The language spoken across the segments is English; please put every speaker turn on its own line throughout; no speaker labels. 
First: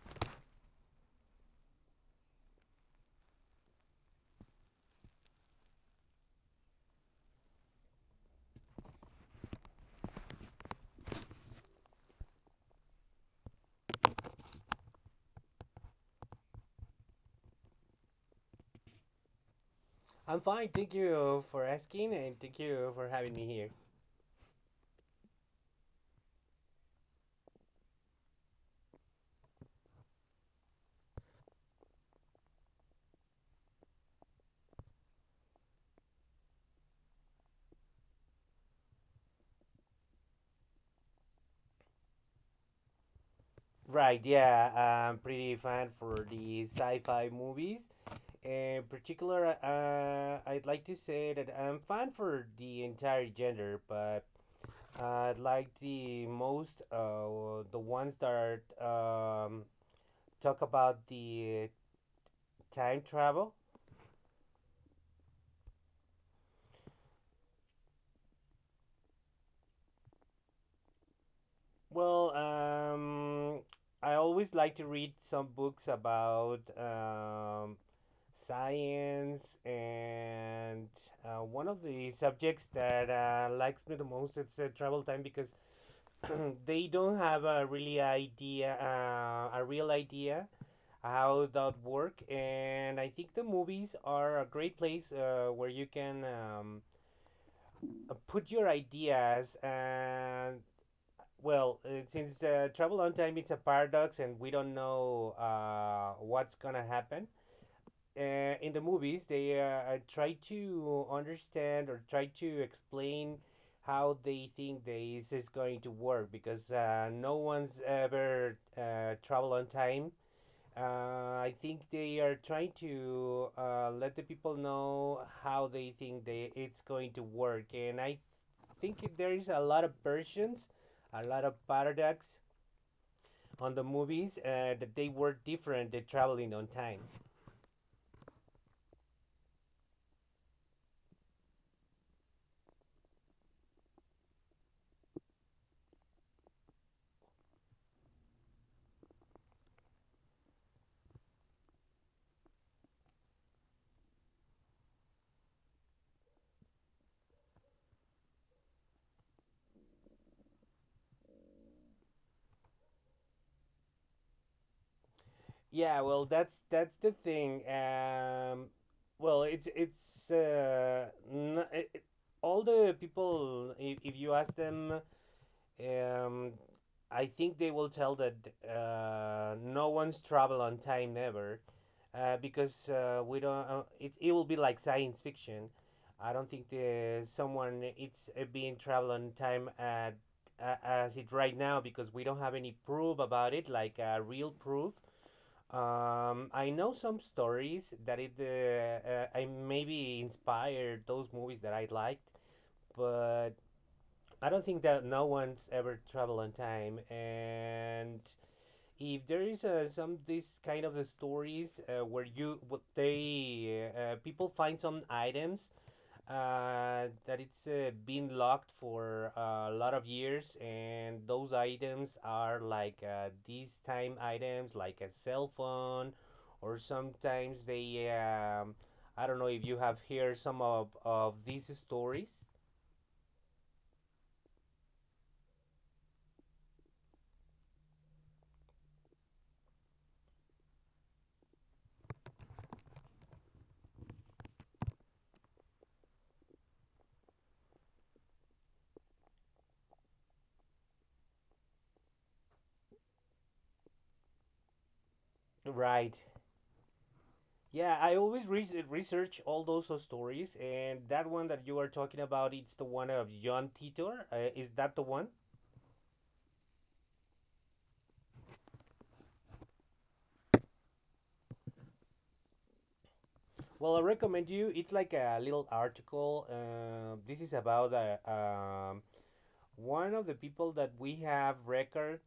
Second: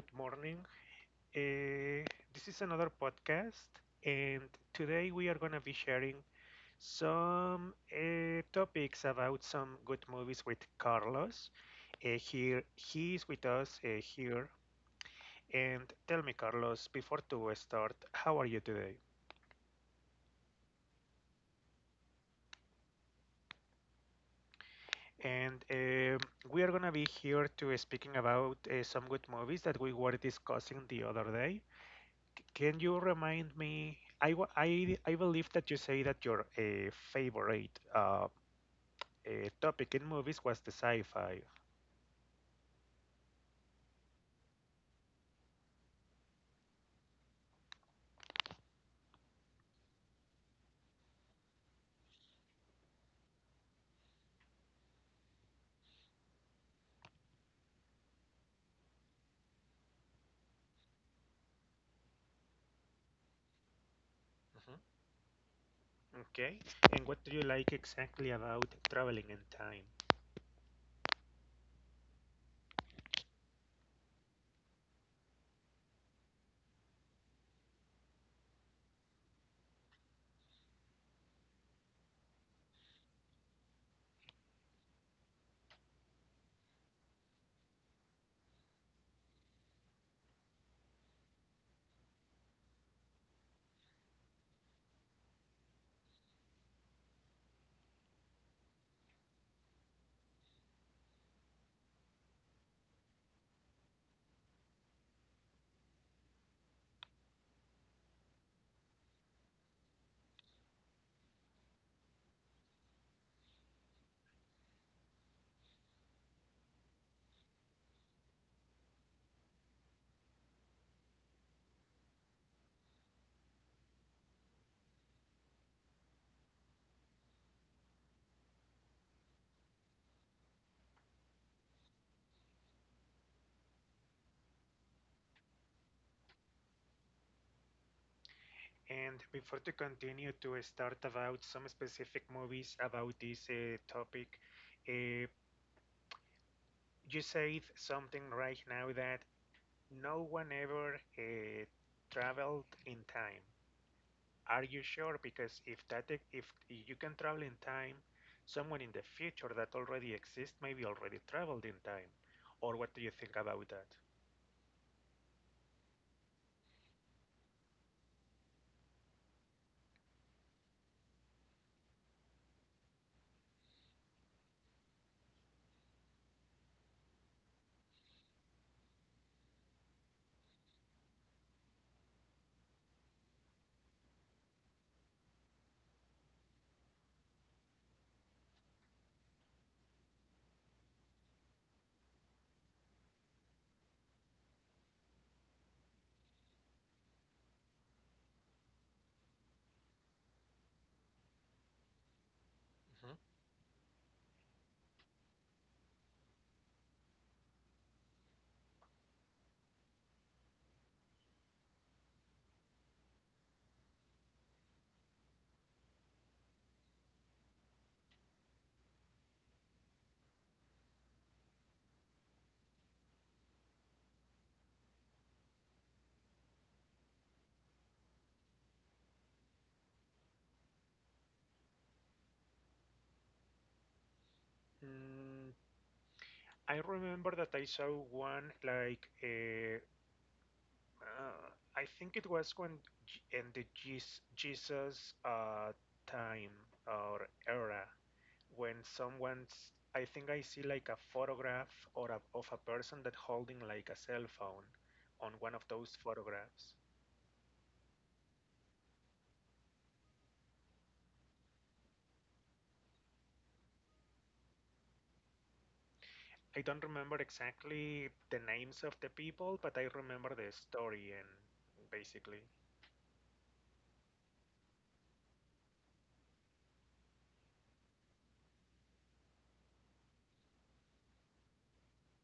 Good morning. Uh, this is another podcast, and today we are going to be sharing some topics about some good movies with Carlos. Here, he is with us here. And tell me, Carlos, before to start, how are you today?
I'm fine. Thank you for asking and thank you for having me here.
And We are going to be here to speaking about some good movies that we were discussing the other day. Can you remind me? I believe that you say that your favorite topic in movies was the sci-fi.
Right, yeah, I'm pretty fan for the sci-fi movies. In particular, I'd like to say that I'm fan for the entire gender, but I'd like the most the ones that talk about the time travel.
Mhm. Okay. And what do you like exactly about traveling in time?
Well, I always like to read some books about science and one of the subjects that likes me the most it's travel time because they don't have a really idea, a real idea how that work. And I think the movies are a great place where you can put your ideas. And well, since travel on time, it's a paradox, and we don't know what's gonna happen. uh, in the movies they try to understand or try to explain how they think this is going to work because no one's ever traveled on time. Uh, I think they are trying to let the people know how they think they it's going to work, and I think there is a lot of versions, a lot of paradox on the movies that they were different. They traveling on time.
And before to continue to start about some specific movies about this topic, uh, you said something right now that no one ever traveled in time. Are you sure? Because if that e- if you can travel in time, someone in the future that already exists maybe already traveled in time. Or what do you think about that?
Yeah, well, that's the thing. Well, it's n it, it- all the people. If you ask them, um, I think they will tell that no one's travel on time ever, because we don't. It will be like science fiction. I don't think the someone it's being travel on time at as it right now because we don't have any proof about it, like real proof. I know some stories that it I maybe inspired those movies that I liked,
Mhm.
but I don't think that no one's ever traveled on time. And if there is some this kind of the stories where you what they people find some items that it's been locked for a lot of years, and those items are like these time items, like a cell phone, or sometimes they. I don't know if you have heard some of these stories.
Mm, I remember that I saw one like uh, I think it was when in the Jesus time or era, when someone's, I think I see like a photograph or of a person that holding like a cell phone on one of those
Right.
photographs.
Yeah, I always research all those stories, and that one that you are talking about, it's the one of John Titor. Is that the one?
I don't remember exactly the names of the people, but I remember the story and basically.
Well, I recommend you. It's like a little article. This is about one of the people that we have record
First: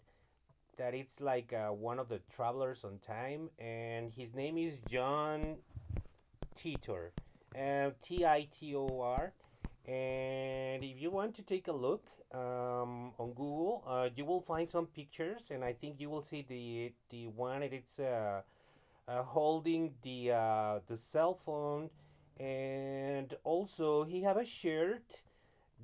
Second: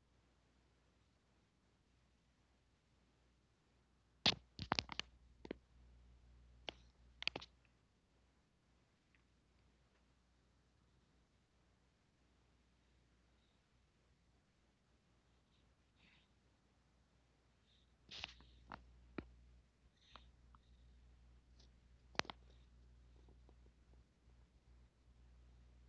that it's like one of the travelers on time, and his name is John Titor, Titor. And if you want to take a look on Google, you will find some pictures, and I think you will see the one. That It's holding the cell phone, and also he have a shirt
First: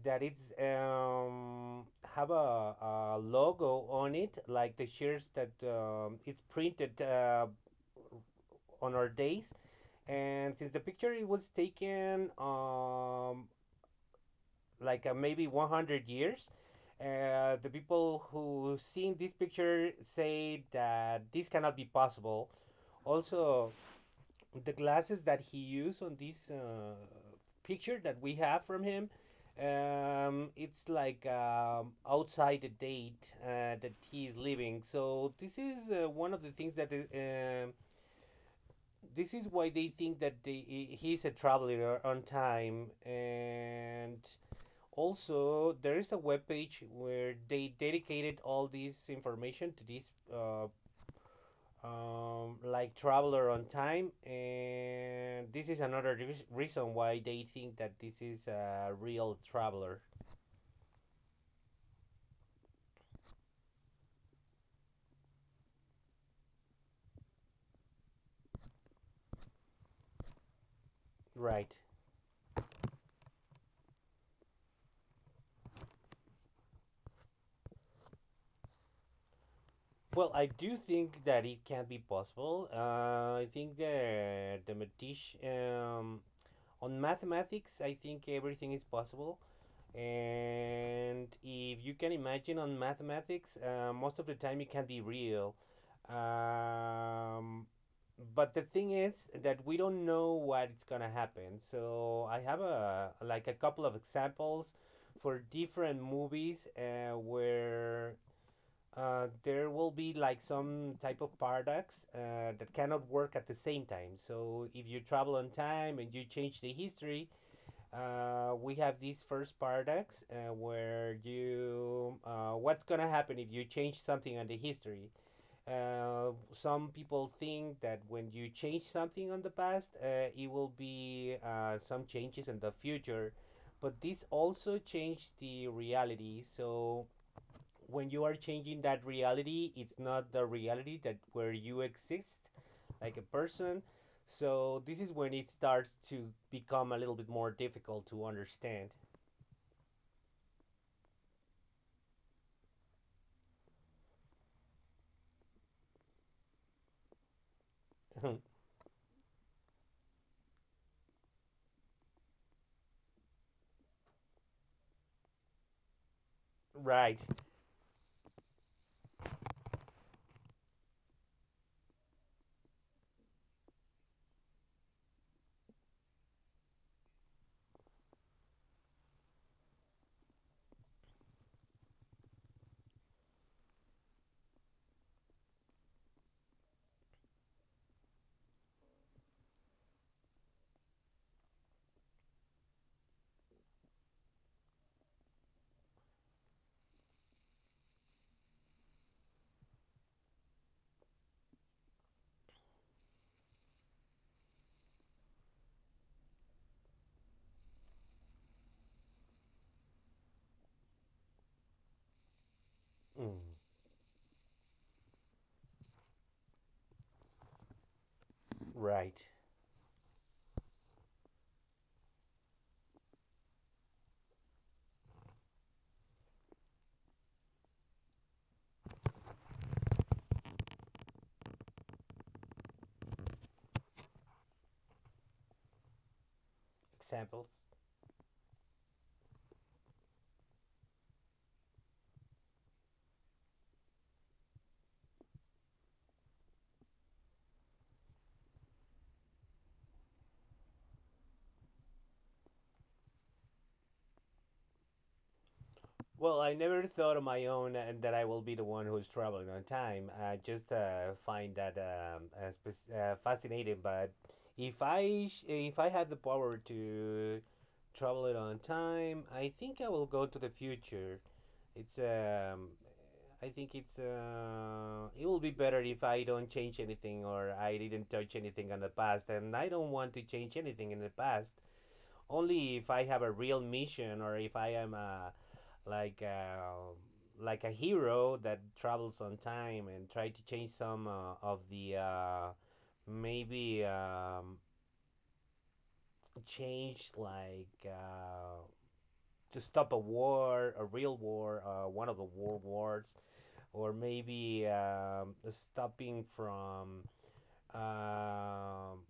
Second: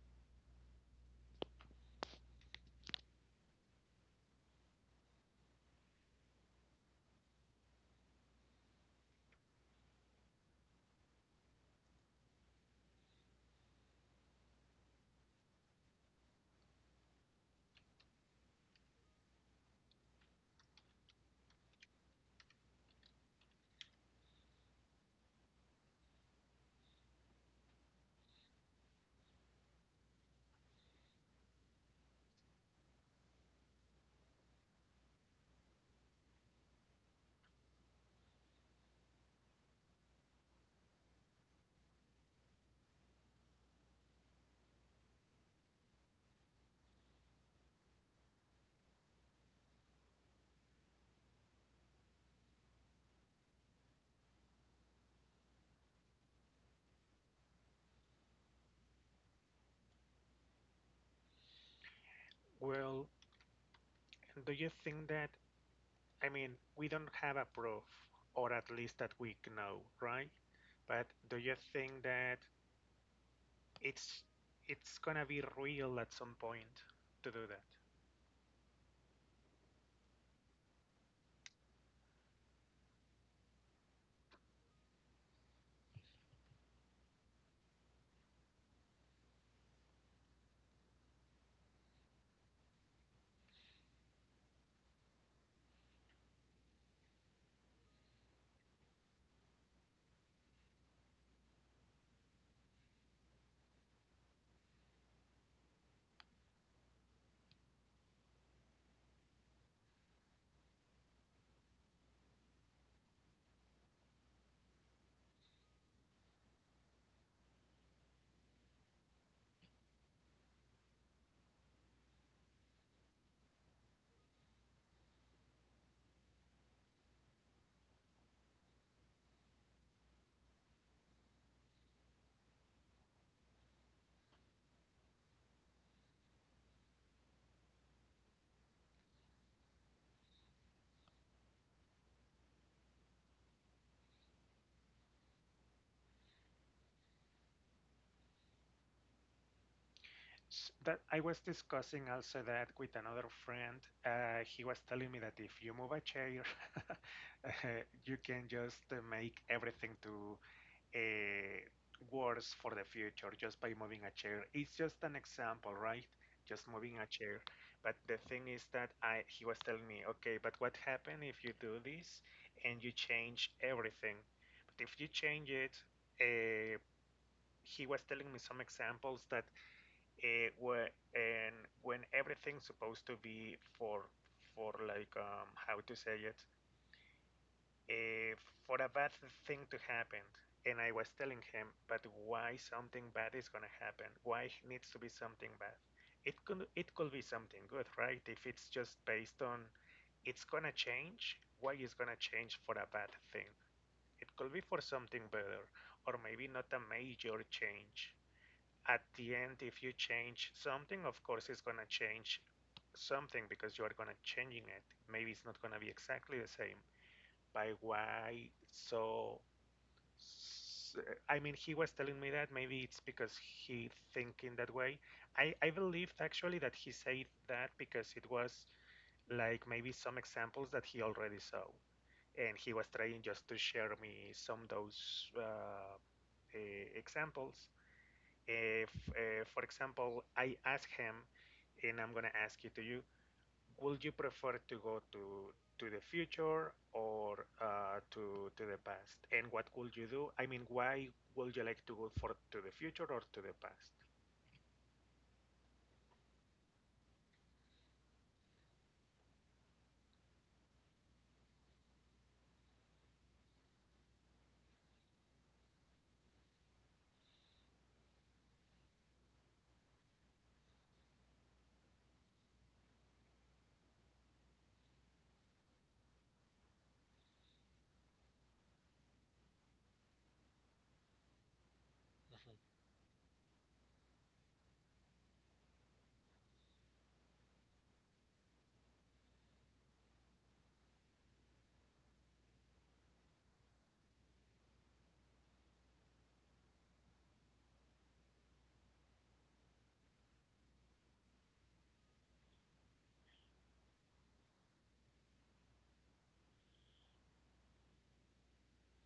that it's have a logo on it like the shirts that it's printed on our days. And since the picture it was taken like maybe 100 years, the people who seen this picture say that this cannot be possible. Also, the glasses that he used on this picture that we have from him, it's like outside the date that he is living. So this is one of the things that um this is why they think that he's a traveler on time. And also there is a webpage where they dedicated all this information to this like traveler on time, and this is another reason why they think that this is a real traveler.
Well, do you think that, I mean, we don't have a proof, or at least that we know, right? But do you
Right.
think that it's it's gonna be real at some point to do that?
Well, I do think that it can be possible. I think the mathematician, on mathematics, I think everything is possible. And if you can imagine on mathematics, most of the time it can be real. um, but the thing is that we don't know what's gonna happen. So I have a like a couple of examples for different movies where there will be like some type of paradox that cannot work at the same time. So if you travel on time and you change the history, we have these first paradox where you what's gonna happen if you change something on the history. Some people think that when you change something on the past it will be some changes in the future, but this also changed the reality. So when you are changing that reality, it's not the reality that where you exist like a person. So this is when it starts to become a little bit more difficult to understand.
That I was discussing also that with another friend. He was telling me that if you move a chair, uh, you can just make everything to uh, worse for the future just by moving a chair. It's just an example, right? Just moving a
Right.
chair. But the thing is that I he was telling me, okay, but what happen if you do this and you change everything? But if you change it, uh, he was telling me some examples that where, and when everything's supposed to be for, like, how to say it, eh, for a bad thing to happen. And I was telling him, but why something bad is going to happen, why it needs to be something bad? It could, it could be something good, right? If it's just based on, it's going to change, why it's going to change for a bad thing? It could be for something better, or maybe not a major change. At the end, if you change something, of course, it's going to change something
Mm,
because you are going to changing it. Maybe it's not going to be exactly the same. By why?
right.
So, so, I mean, he was telling me that maybe it's because he thinking that way. I believed actually that he said that because it was like maybe some examples that he already saw, and he was trying just to share me some of those
Examples.
examples. If, for example, I ask him, and I'm gonna ask you to you, would you prefer to go to the future or to the past? And what would you do? I mean, why would you like to go for to the future or to the past?
Well, I never thought of my own and that I will be the one who's traveling on time. I just find that fascinating. But if I sh- if I had the power to travel it on time, I think I will go to the future. It's I think it's it will be better if I don't change anything or I didn't touch anything on the past, and I don't want to change anything in the past.
Mm-hmm.
Only if I have a real mission or if I am a like uh, like a hero that travels on time and try to change some of the maybe change like to stop a war, a real war, one of the world wars, or maybe stopping from um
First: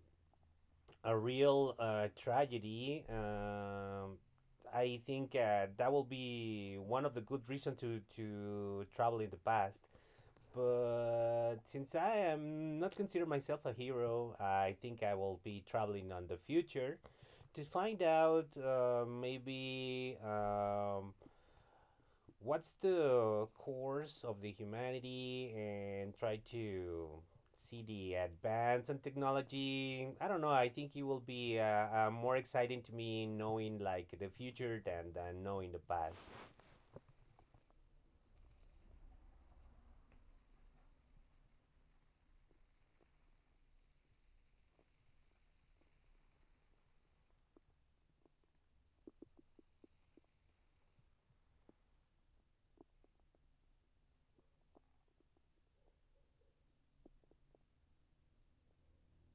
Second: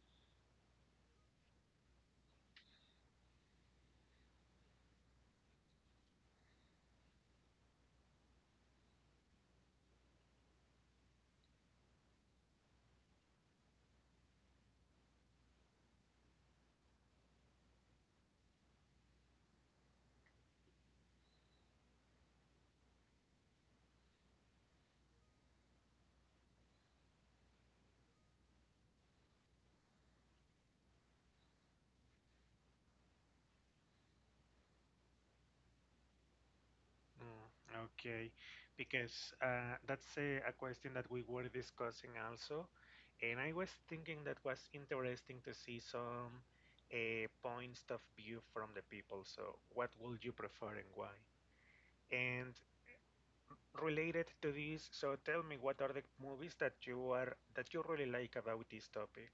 a real tragedy. I think that will be one of the good reasons to travel in the past. But since I am not consider myself a hero, I think I will be traveling on the future to find out maybe what's the course of the humanity and try to see the advance in technology. I don't know. I think it will be more exciting to me knowing like the future than knowing the past.
Mm. Okay, because that's a question that we were discussing also, and I was thinking that was interesting to see some points of view from the people. So, what would you prefer and why? And related to this, so tell me what are the movies that you are that you really like about this topic,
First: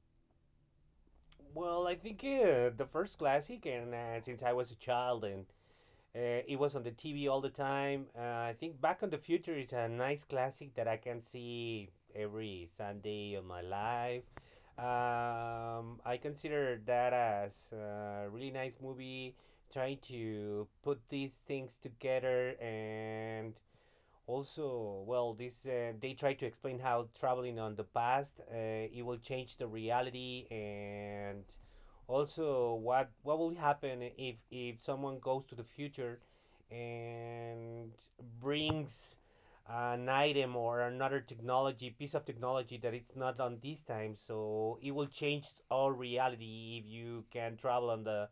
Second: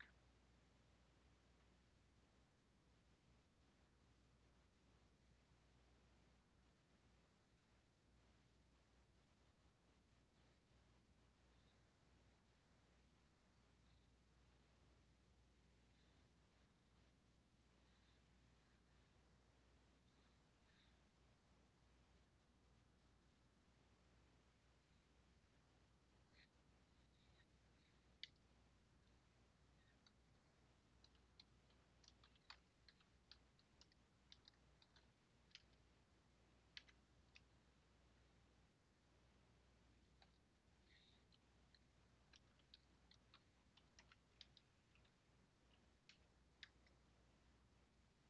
Well, I think the first classic, and since I was a child and it was on the TV all the time. I think Back on the Future is a nice classic that I can see every Sunday of my life. I consider that as a really nice movie, trying to put these things together. And also, well, this they try to explain how traveling on the past, it will change the reality. And also what will happen if someone goes to the future and brings an item or another technology piece of technology that it's not on this time. So it will change our reality if you can travel on the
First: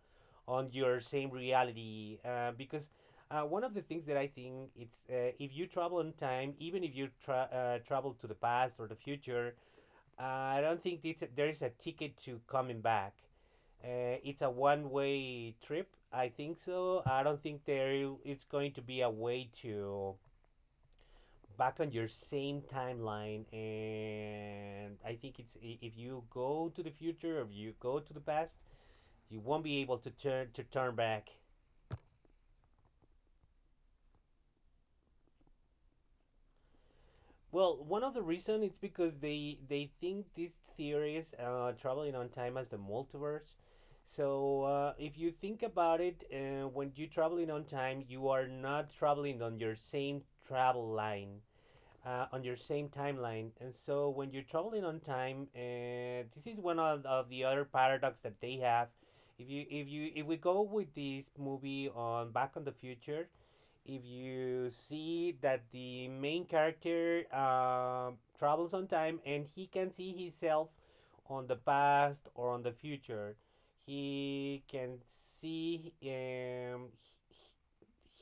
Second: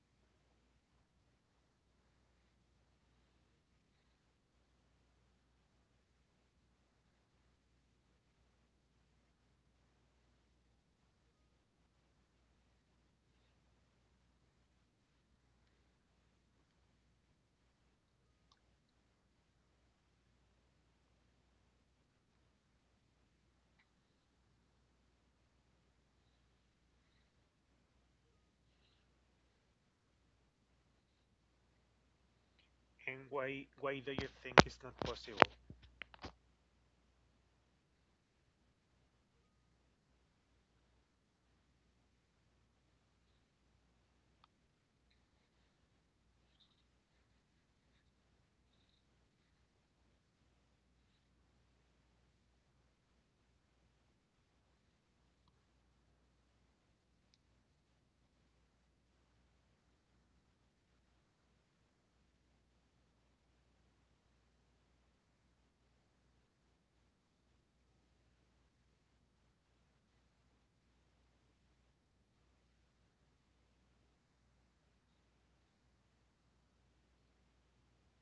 on your same reality, because one of the things that I think it's if you travel in time, even if you travel to the past or the future, uh, I don't think it's there is a ticket to coming back. It's a one-way trip. I think so. I don't think there it's going to be a way to back on your same timeline. And I think if you go to the future or if you go to the past, you won't be able to turn back.
and why do you think it's not possible?
Well, one of the reason it's because they think these theories, traveling on time as the multiverse. So if you think about it, when you're traveling on time, you are not traveling on your same travel line, on your same timeline. And so when you're traveling on time, this is one of the other paradox that they have. If we go with this movie on Back on the Future, if you see that the main character travels on time and he can see himself on the past or on the future, he can see he,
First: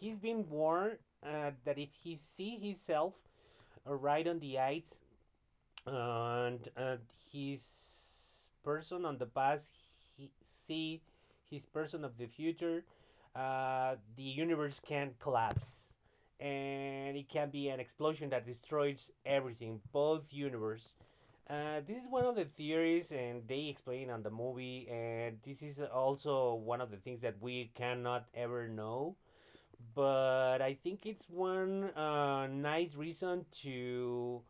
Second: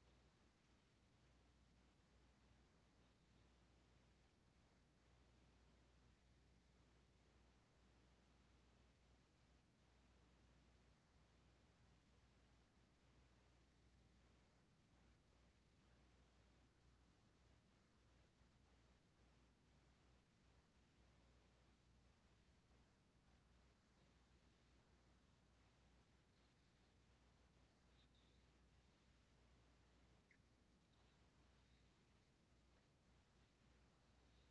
he's been warned that if he see himself right on the ice and his person on the past he see his person of the future, the universe can collapse and it can be an explosion that destroys everything both universe. Uh, this is one of the theories and they explain on the movie, and this is also one of the things that we cannot ever know, but I think it's one nice reason to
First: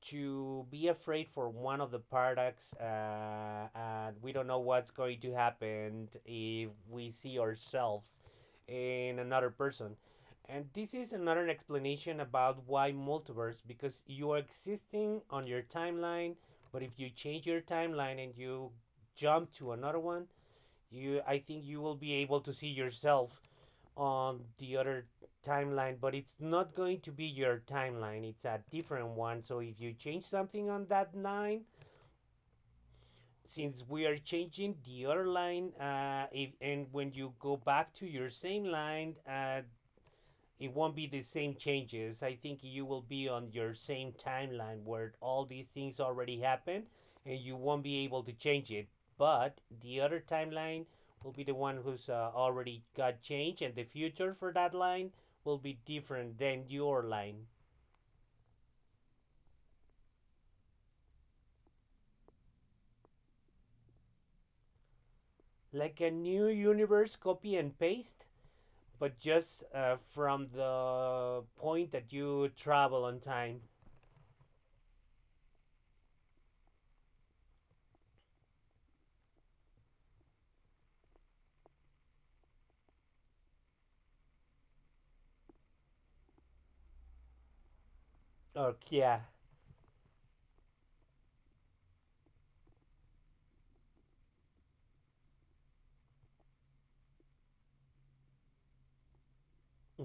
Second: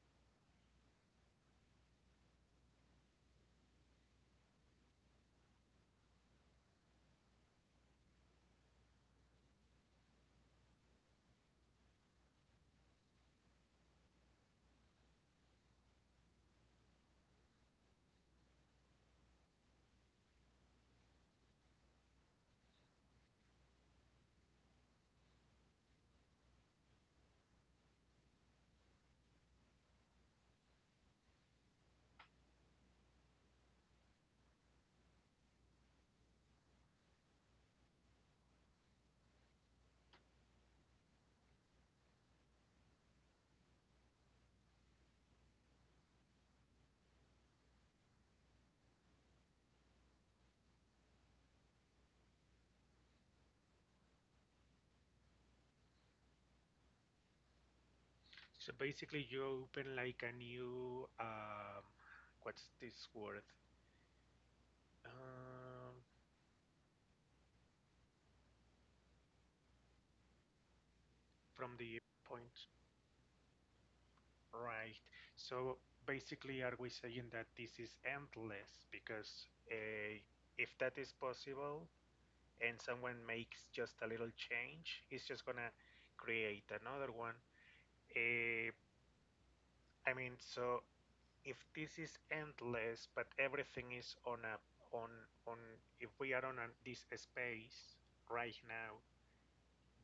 be afraid for one of the products, and we don't know what's going to happen if we see ourselves in another person. And this is another explanation about why multiverse, because you are existing on your timeline, but if you change your timeline and you jump to another one, you, I think, you will be able to see yourself on the other timeline, but it's not going to be your timeline. It's a different one. So if you change something on that line, since we are changing the other line, if, and when you go back to your same line, it won't be the same changes. I think you will be on your same timeline where all these things already happened and you won't be able to change it. But the other timeline will be the one who's already got changed, and the future for that line will be different than your line.
So basically, you open like a new, what's this word?
Like
Um,
a new universe copy and paste, but just from the
from
point
the
that you
point,
travel on time.
right. So basically, are we saying that this is endless? Because if that is possible and someone makes just a little change, it's just gonna create another one. Uh,
Oh, yeah.
I mean, so if this is endless, but everything is on a, on, on, if we are on a, this space right now,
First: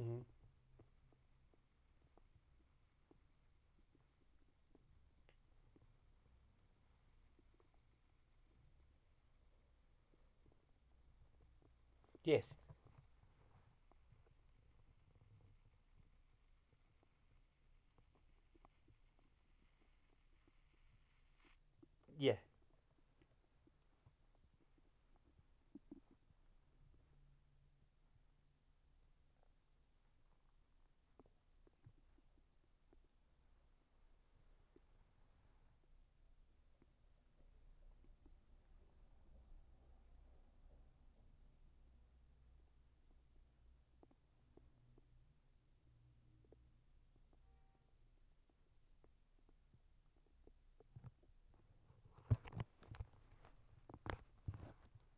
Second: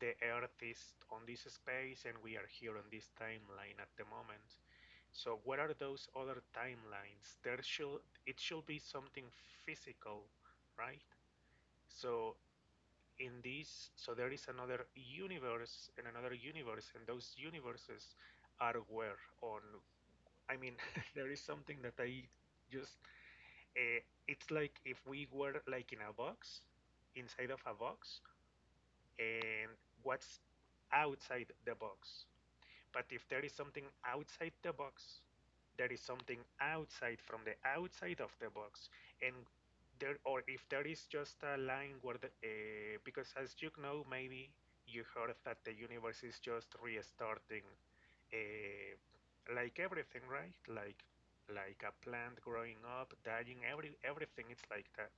the Earth is on this space and we are here on this timeline at the moment. So what are those other timelines? There should, it should be something physical, right? So
Yes.
in this, so there is another universe, and those universes are where on. I mean, there is something that I
Yeah.
just, uh, it's like if we were like in a box, inside of a box, and what's outside the box? But if there is something outside the box, there is something outside from the outside of the box, and there, or if there is just a line where the, because as you know, maybe you heard that the universe is just restarting, uh, like everything, right? Like a plant growing up, dying, everything, it's like that.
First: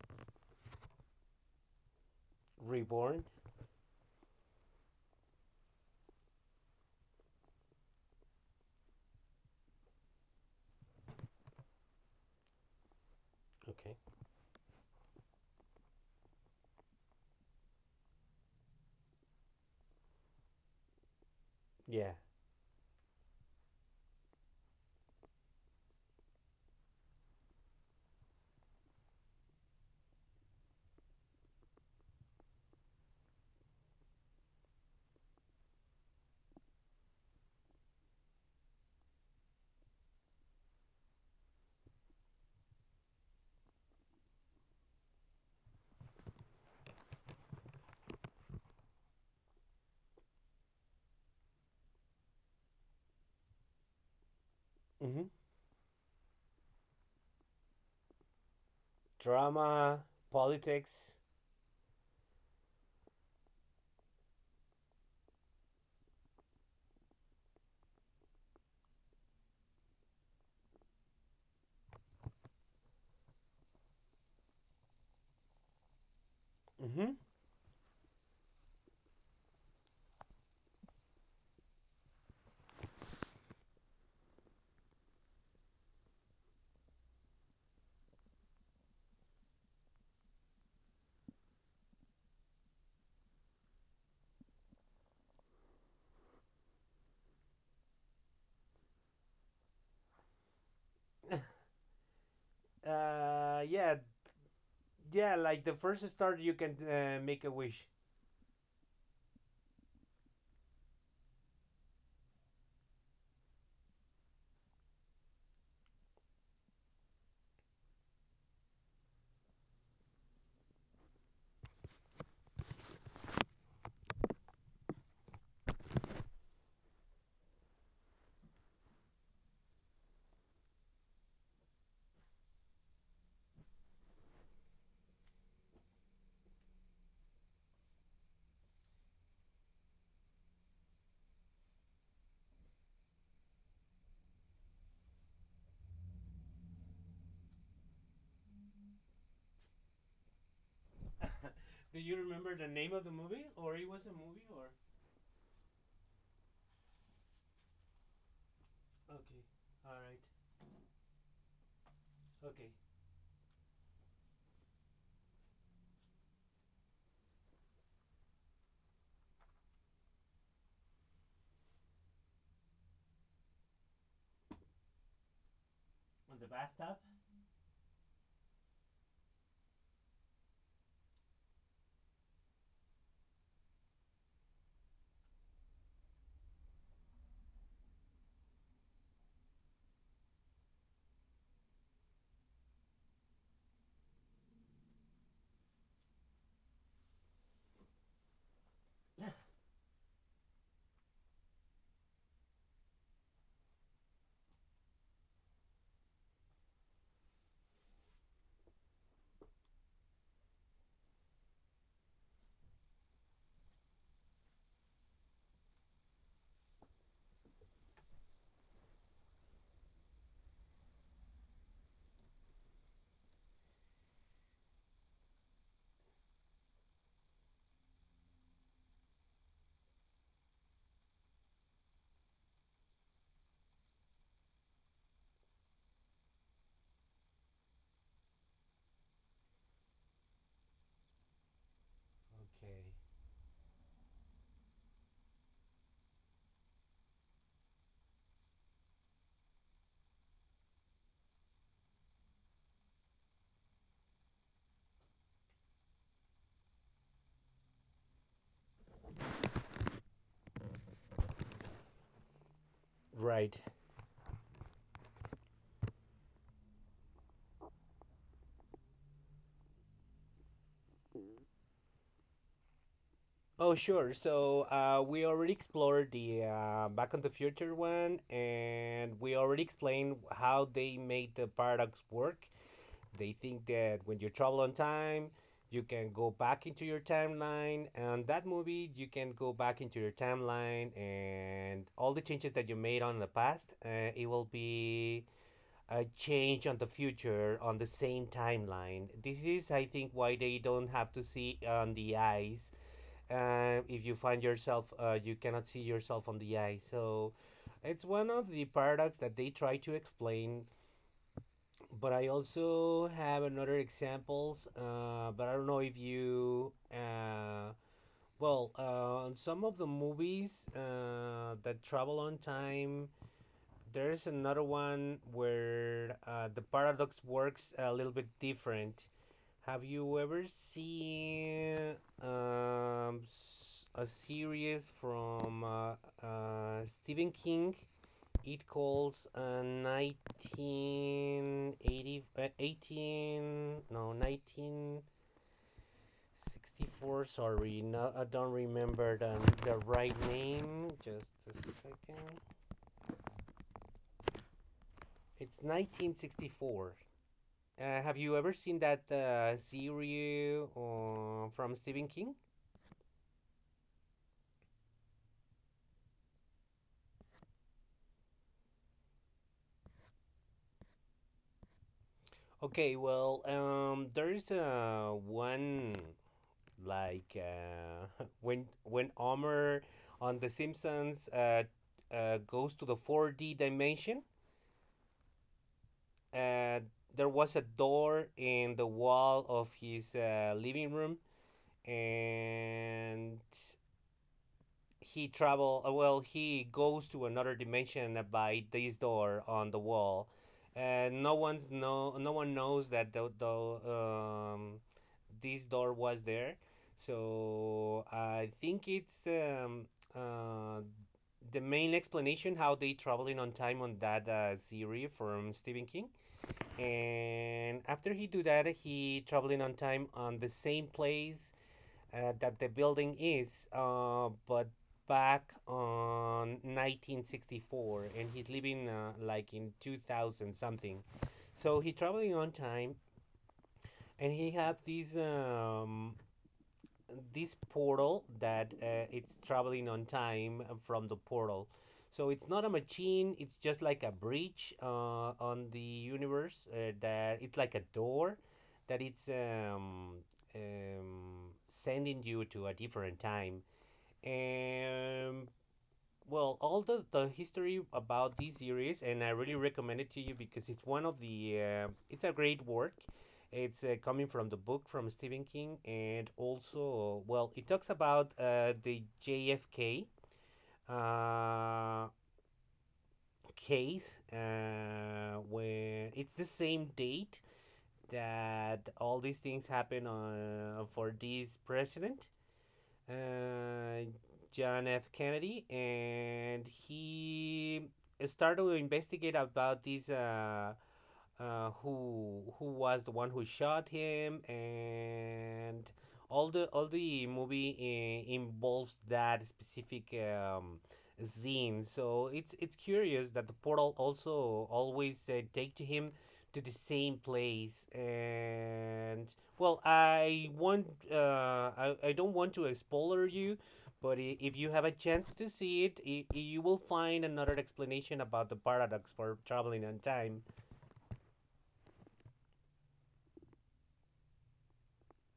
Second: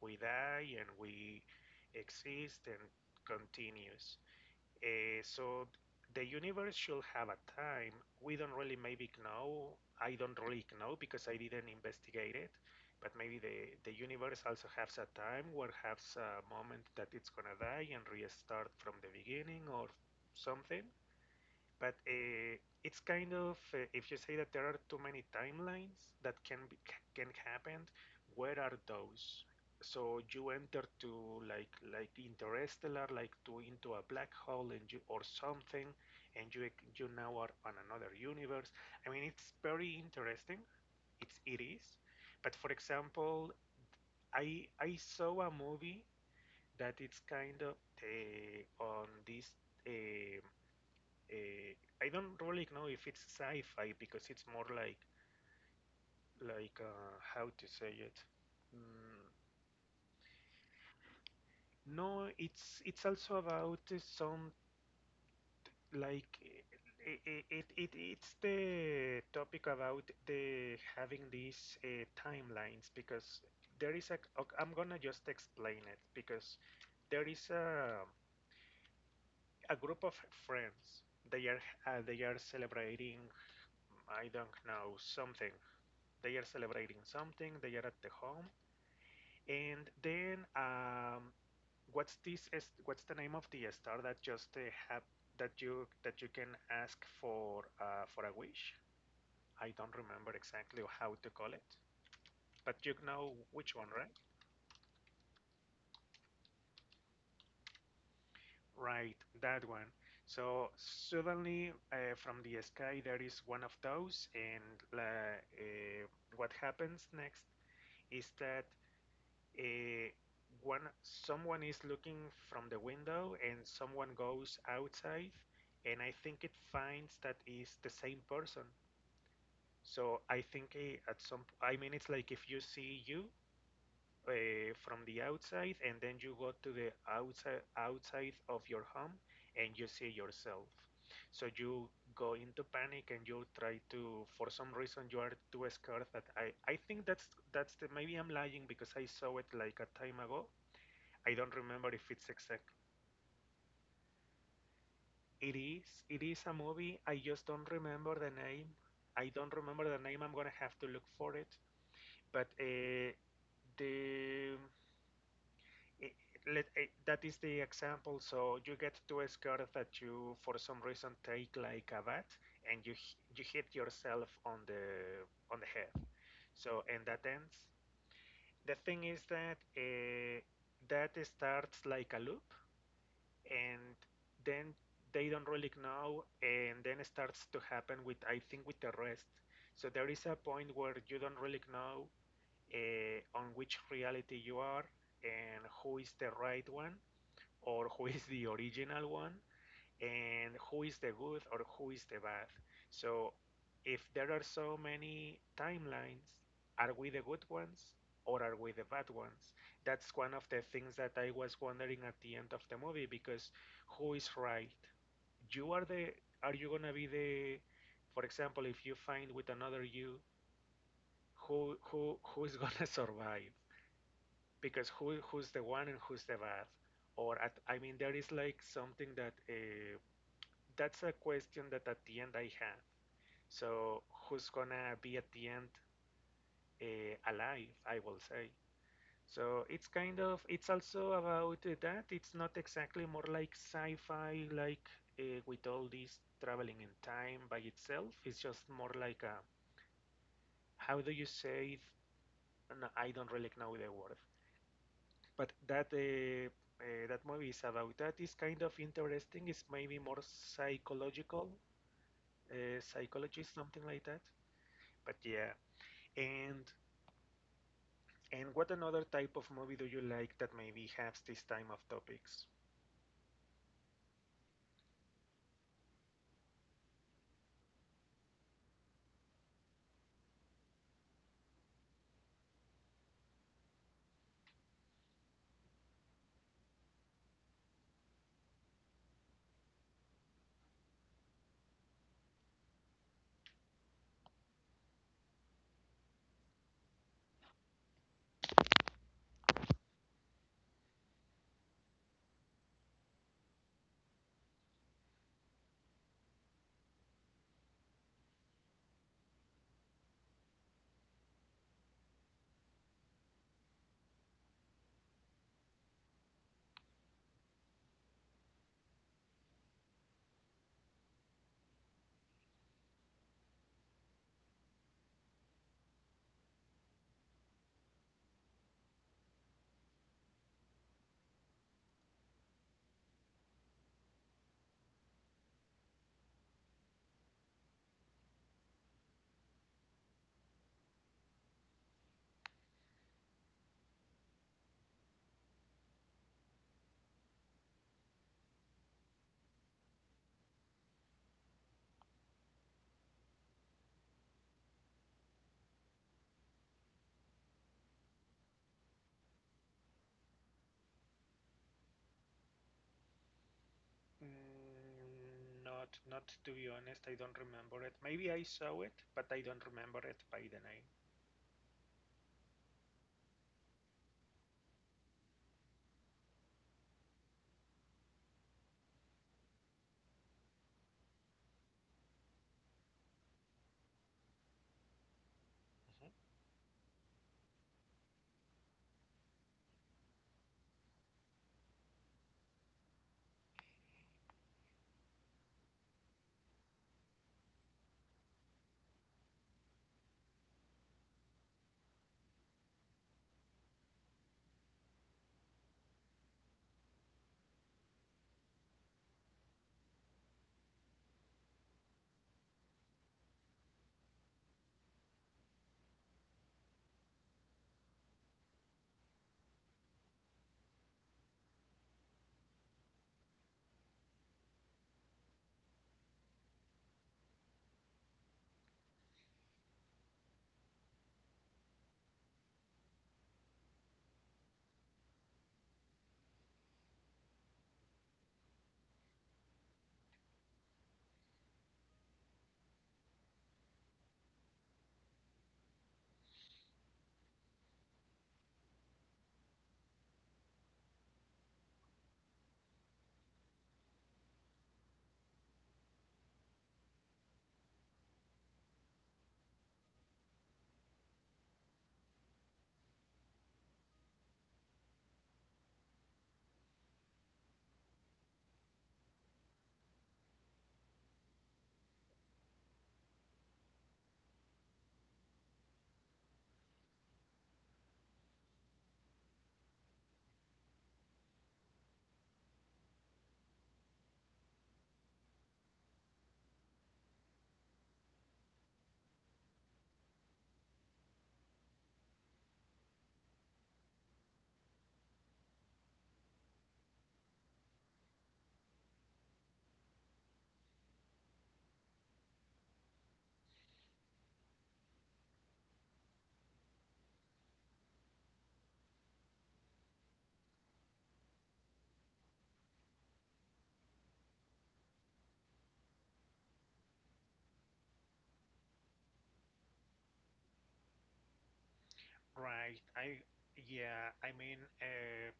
We die and we exist and
Reborn.
continues. So the universe should have a time. We don't really maybe know. I don't really know because I didn't investigate it. But maybe the
Okay.
universe also has a time where has a moment that it's gonna die and restart from the beginning or something. But
Yeah.
it's kind of, if you say that there are too many timelines that can be, can happen, where are those? So you enter to, like Interstellar, like to into a black hole and you, or something, and you now are on another universe. I mean, it's very interesting. It's, it is. But for example, I saw a movie that it's kind of on this uh, uh, I don't really know if it's sci-fi because it's more like
Mhm.
like how to say it. Mm,
Drama, politics.
no, it's also about some like it's the topic about the having these timelines. Because there is a, ok, I'm gonna just explain it because
Mhm.
there is a group of friends. They are, they are celebrating, I don't know something, they are celebrating something, they are at the home, and then, what's this? What's the name of the star that just have, that you, that you can ask for a wish? I don't remember exactly how to call it, but you know which one,
Yeah,
right?
yeah. Like the first start, you can make a wish.
Right, that one. So suddenly, from the sky, there is one of those, and what happens next is that, eh, one someone is looking from the window and someone goes outside, and I think it finds that is the same person. So I think, eh, at some, I mean, it's like if you see you from the outside, and then you go to the outside outside of your home, and you see yourself. So you go into panic and you try to, for some reason, you are too scared that I think that's the, maybe I'm lying because I saw it like a time ago. I don't remember
Do
if
you
it's
remember
exact.
the name of the movie, or it was a movie, or
It is. It is a movie. I just don't remember the name. I
okay,
don't remember the
all
name.
right,
I'm gonna have to look for it. But
okay,
the, it, let, eh, that is the example. So you get to a scar that you, for some reason, take like a bat, and you hit yourself on the, on the head.
on the
So
bathtub.
and that ends. The thing is that that starts like a loop, and then they don't really know, and then it starts to happen with, I think, with the rest. So there is a point where you don't really know on which reality you are, and who is the right one, or who is the original one, and who is the good, or who is the bad. So if there are so many timelines, are we the good ones, or are we the bad ones? That's one of the things that I was wondering at the end of the movie. Because who is right? You are the, are you gonna be the, for example, if you find with another you, who's gonna survive? Because who's the one, and who's the bad? Or at, I mean, there is like something that, that's a question that at the end I have. So who's gonna be at the end alive? I will say. So it's kind of, it's also about, that. It's not
Okay.
exactly more like sci-fi, like, with all this traveling in time by itself. It's just more like a, how do you say? It? No, I don't really know the word, but that. That movie is about that. It's kind of interesting. It's maybe more psychological, psychology,
Right.
something like that. But yeah, and and what another type of movie do you like that maybe has this time of topics?
Oh, sure. So we already explored the Back on the Future one, and we already explained how they made the paradox work. They think that when you travel on time, you can go back into your timeline, and that movie you can go back into your timeline, and all the changes that you made on the past, it will be a change on the future on the same timeline. This is, I think, why they don't have to see on the eyes. If you find yourself, you cannot see yourself on the eye. So it's one of the paradox that they try to explain, but I also have another examples. But I don't know if you. Well, on some of the movies that travel on time, there's another one where the paradox works a little bit different. Have you ever seen a series from Stephen King, it calls 1980, uh, 18, no, 1964. Sorry, no, I don't remember the right name. Just a second. It's 1964. Have you ever seen that series from Stephen King?
Not to be honest, I don't remember it. Maybe I saw it, but I don't remember it by the name.
Okay, well, there is one like, when Homer on The Simpsons goes to the four D dimension.
Mhm.
Uh, there was a door in the wall of his living room, and he travel well he goes to another dimension by this door on the wall, and no one knows that the this door was there. So I think it's uh the main explanation how they traveling on time on that series from Stephen King. And after he do that, he traveling on time on the same place that the building is, but back on 1964, and he's living like in 2000 something. So he traveling on time, and he have this this portal that it's traveling on time from the portal. So it's not a machine; it's just like a bridge on the universe. That it's like a door that it's sending you to a different time. And well, all the history about this series, and I really recommend it to you because it's one of the it's a great work. It's coming from the book from Stephen King, and also well it talks about the JFK uh, case when it's the same date that all these things happen on, for this president, uh, John F. Kennedy, and he started to investigate about this who was the one who shot him. And all the movie involves that specific scene. So it's curious that the portal also always take to him to the same place. And well, I want I don't want to spoiler you, but if you have a chance to see it, you will find another explanation about the paradox for traveling on time.
Right. Yeah,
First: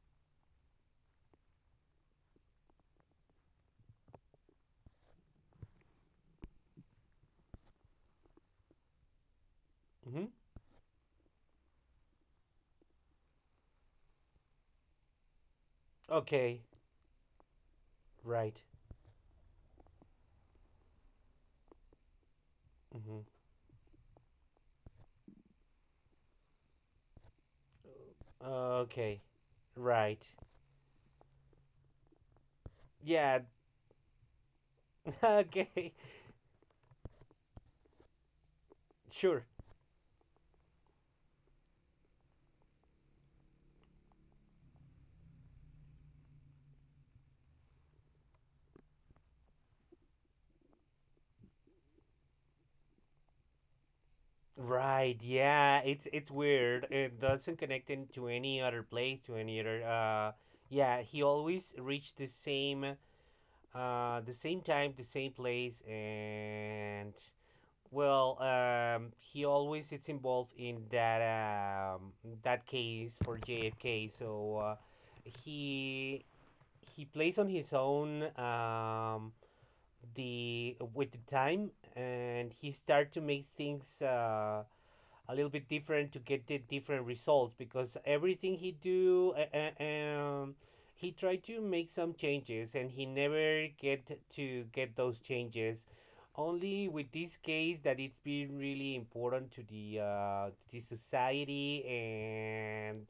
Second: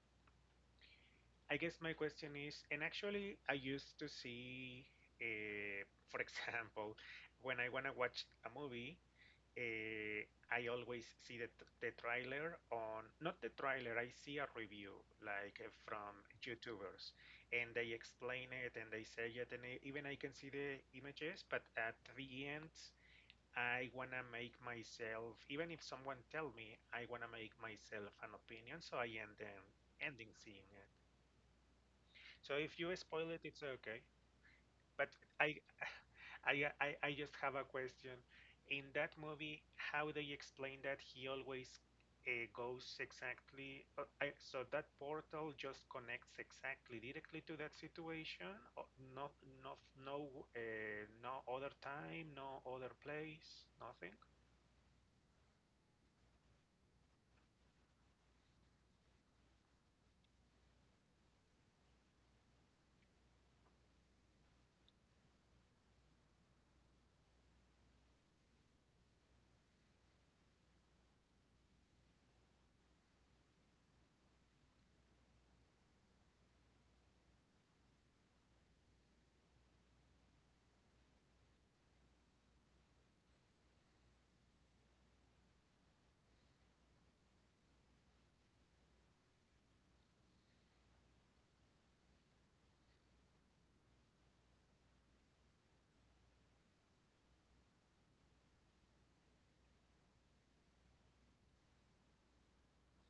I guess my question is, and actually, I used to see, uh, for example, when I wanna watch a movie, uh,
hmm
I always see the trailer on not the trailer. I see a review like from
Okay,
YouTubers, and they explain
right.
it and they say it, and I, even I can see the images. But at the end,
Mm-hmm.
I wanna make myself. Even if someone tell me, I wanna make myself an opinion. So I
Okay,
end
right.
ending seeing it. So if you spoil it,
Yeah.
it's okay. But I,
Okay.
I just have a question. In that
Sure.
movie, how they explain that he always goes exactly, so that portal just connects exactly directly to that situation, or no, no, no, no other time, no other place, nothing.
Right. Yeah. It's weird. It doesn't connect him to any other place, to any other. Yeah. He always reached the same time, the same place, and well, he always is involved in that that case for JFK. So. He plays on his own the with the time, and he start to make things a little bit different to get the different results because everything he do. He tried to make some changes and he never get to get those changes only with this case that it's been really important to the society. And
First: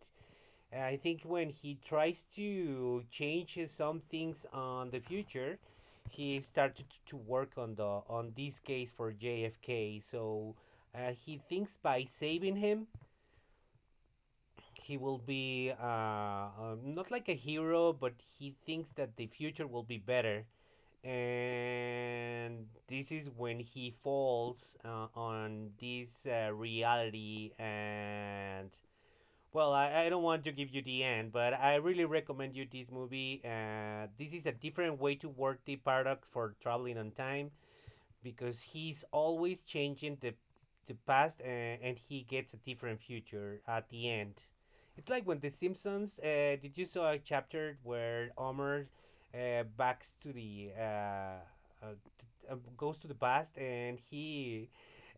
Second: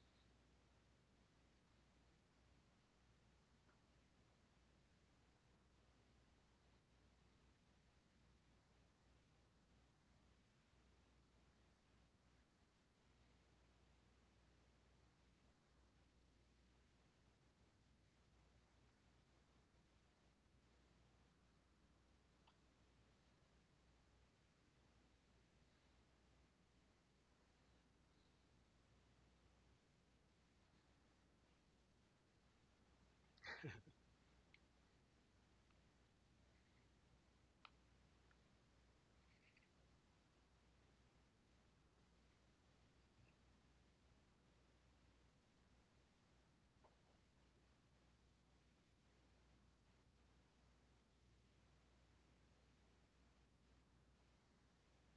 I think when he tries to change some things on the future, he started to work on the on this case for JFK. So he thinks by saving him, he will be not like a hero, but he thinks that the future will be better. And this is when he falls on this reality. And well, I don't want to give you the end, but I really recommend you this movie. This is a different way to work the paradox for traveling on time, because he's always changing the past, and he gets a different future at the end. It's like when The Simpsons. Did you saw a chapter where Homer backs to the t- goes to the past and he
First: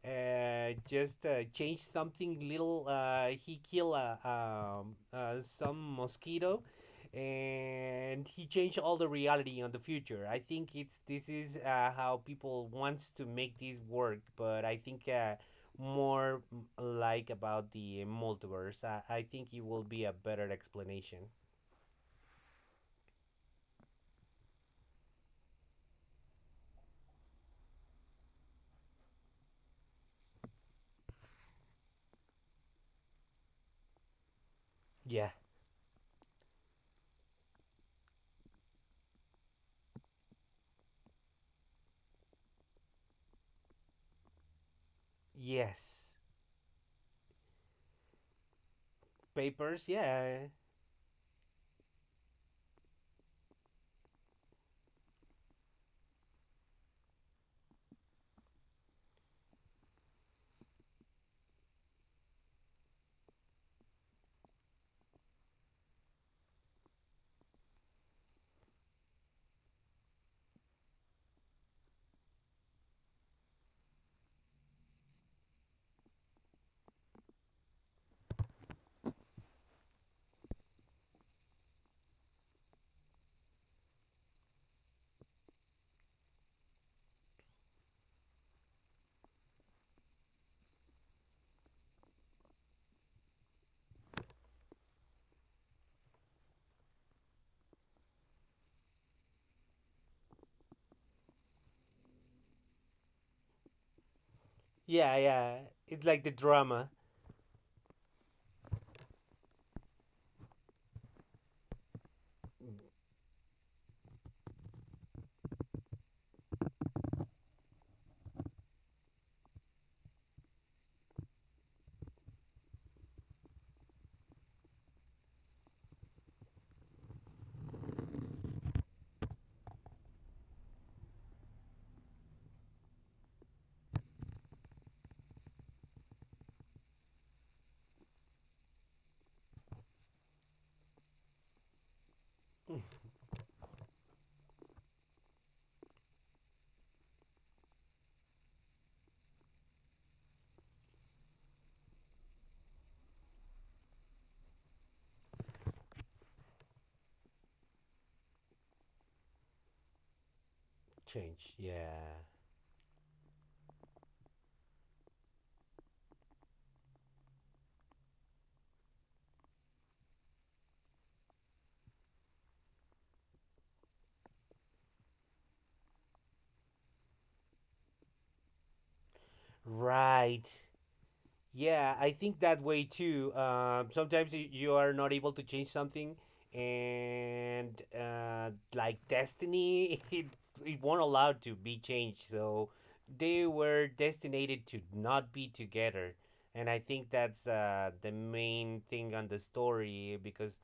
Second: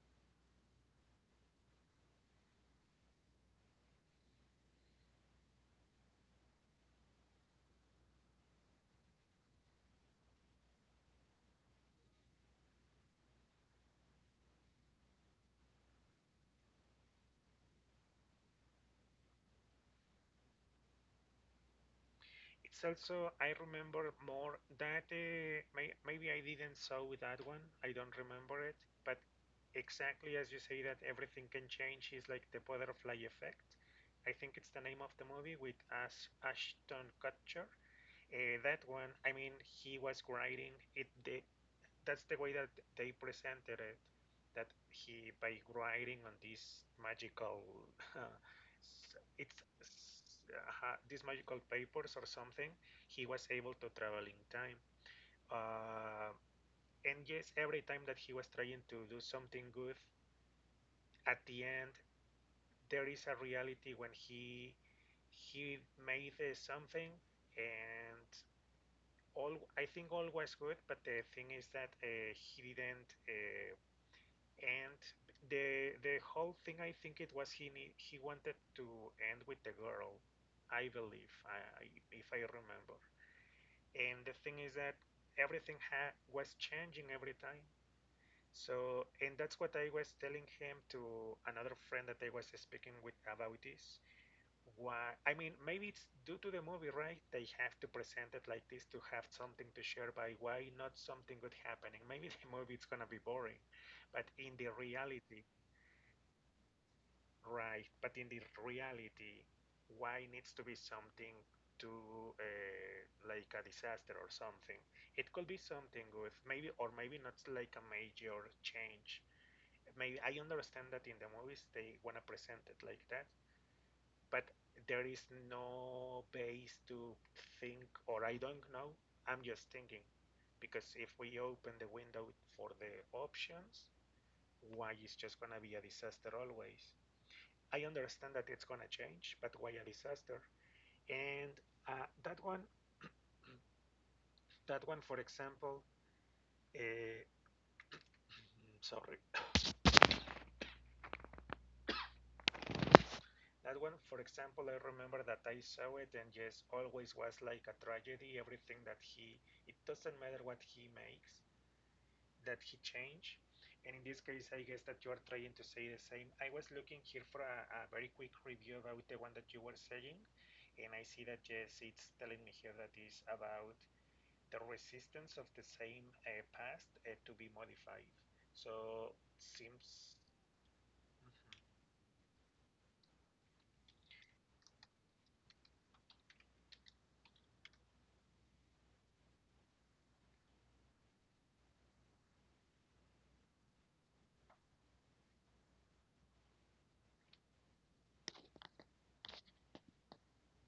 just change something little. He kill some mosquito, and he changed all the reality on the future. I think it's this is how people wants to make this work, but I think more like about the multiverse. I think it will be a better explanation.
It's also I remember more that may, maybe I didn't saw with that one. I don't remember it, but exactly as you say that everything can change is like the butterfly effect. I think it's the name of the
Yeah.
movie with Ash, Ashton Kutcher. That one, I mean, he was writing it. That's the way that they presented it. That he by
Yes.
riding on this magical, s- it's
Papers. Yeah.
these magical papers or something, he was able to travel in time. Uh, and yes, every time that he was trying to do something good, at the end there is a reality when he made something and all I think all was good, but the thing is that he didn't and the whole thing, I think it was he nee- he wanted to end with the girl, I believe, I- if I remember. And the thing is that everything ha was changing every time. So, and that's what I was telling him to another friend that I was speaking with about this. Why? I mean, maybe it's due to the movie, right? They have to present it like this to have something to share by why not something good happening. Maybe the movie it's gonna be boring, but in the
Yeah.
reality.
Yeah. It's like the drama
Right, but in the reality, why needs to be something to like a disaster or something? It could be something with maybe or maybe not like a major change. Maybe I understand that in the movies they wanna present it like that, but there is no base to think, or I don't know. I'm just thinking because if we open the window for the options, why it's just gonna be a disaster always? I understand that it's going to change, but why a disaster? And uh, that one, for example, uh, sorry, that one, for example, I remember that I saw it, and yes, always was like a tragedy. Everything that he, it doesn't matter what he makes,
change. Yeah.
that he change. And in this case, I guess that you are trying to say the same. I was looking here for a very quick review about the one that you were saying, and I see that yes, it's telling me here that is about the resistance of the same past to be modified. So it seems.
Right. Yeah, I think that way too. Sometimes you are not able to change something, and like destiny, it won't allow to be changed. So they were destined to not be together, and I think that's the main thing on the story because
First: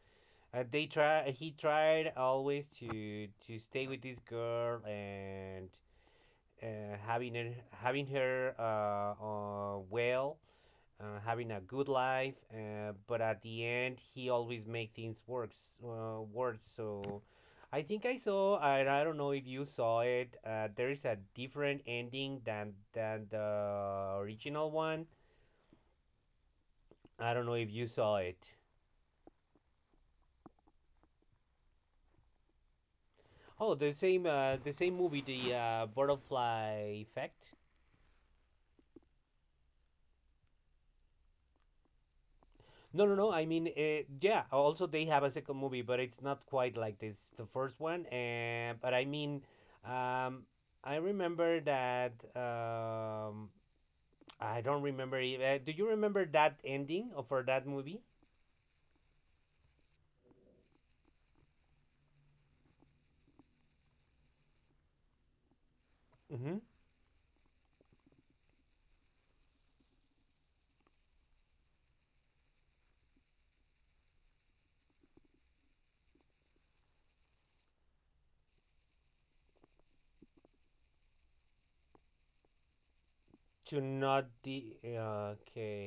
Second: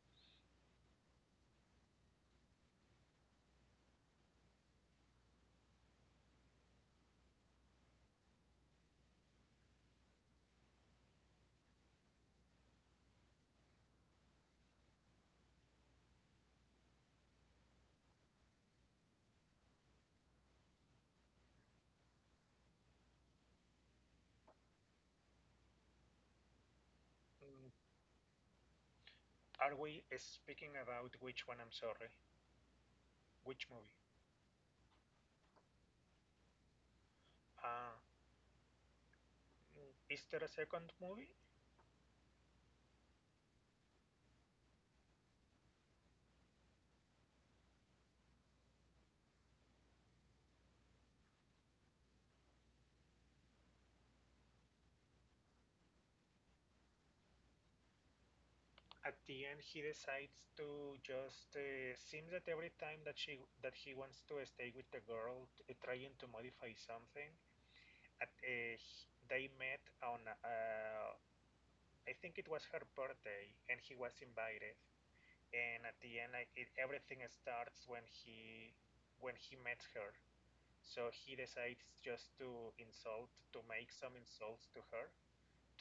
they try. He tried always to stay with this girl and uh, having her having her having a good life. But at the end, he always make things works worse. So I think I saw, and I don't know if you saw it. There is a different ending than the original one. I don't know if
Mm,
you saw it.
Are we speaking about which one? I'm sorry. Which
Oh,
movie?
the same movie, the butterfly effect.
Uh, is there a second movie?
No, no, no. I mean, yeah. Also, they have a second movie, but it's not quite like this the first one. And but I mean, um, I remember that. I don't remember. If, Do you remember that ending of for that movie?
At the end, he decides to just seems that every time that she that he wants to stay with the girl, t- trying to
hmm
modify something. At They met on I think it was her birthday, and he was invited. And at the end, like, everything starts when he met her. So he decides just to insult, to
To
make some
not the
insults to her,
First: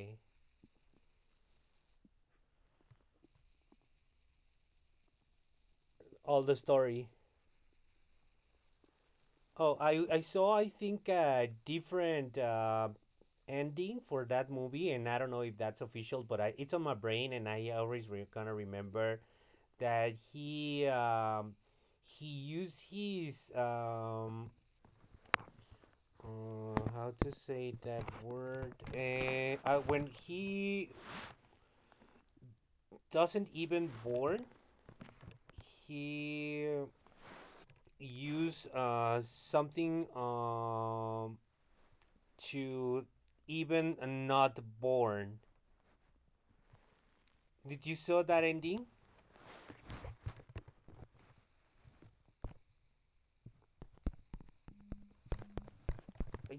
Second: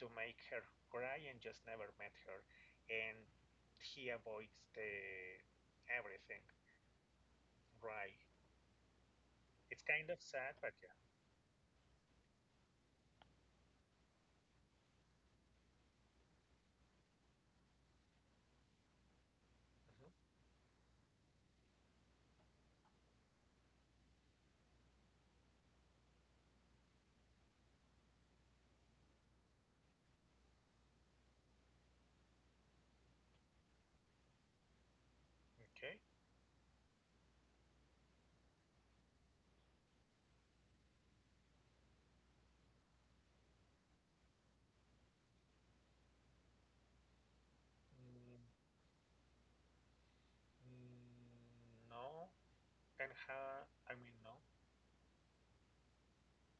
to make her cry, and just never met her. And he avoids the everything.
all the story.
Right.
Oh,
It's kind
I
of sad,
saw I
but yeah.
think a different ending for that movie, and I don't know if that's official, but it's on my brain, and I always gonna remember
Mhm.
that he used his how to say that word. When he doesn't even born,
Okay.
he use something to even not born. Did you saw
Mm,
that ending?
no. And how? I mean, no.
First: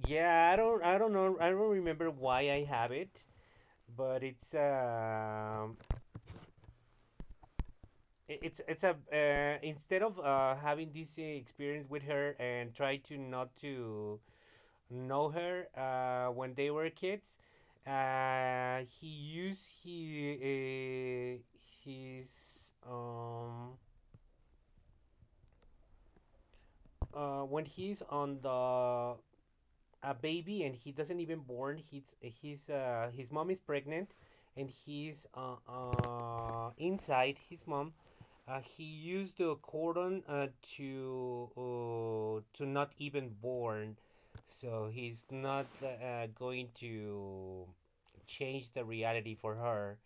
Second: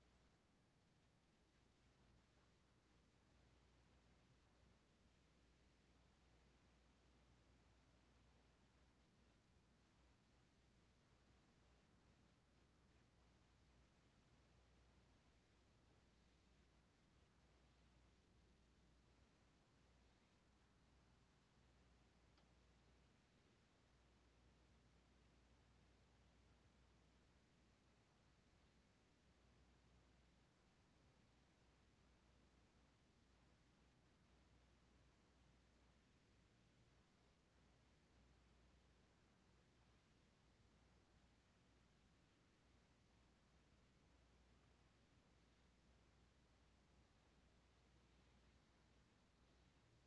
Yeah, I don't I don't know, I don't remember why I have it, but it's it's a instead of having this experience with her and try to not to know her when they were kids, he used he his when he's on the a baby and he doesn't even born, he's his mom is pregnant, and he's inside his mom. He used the cordon to not even born, so he's not going to change the reality for her.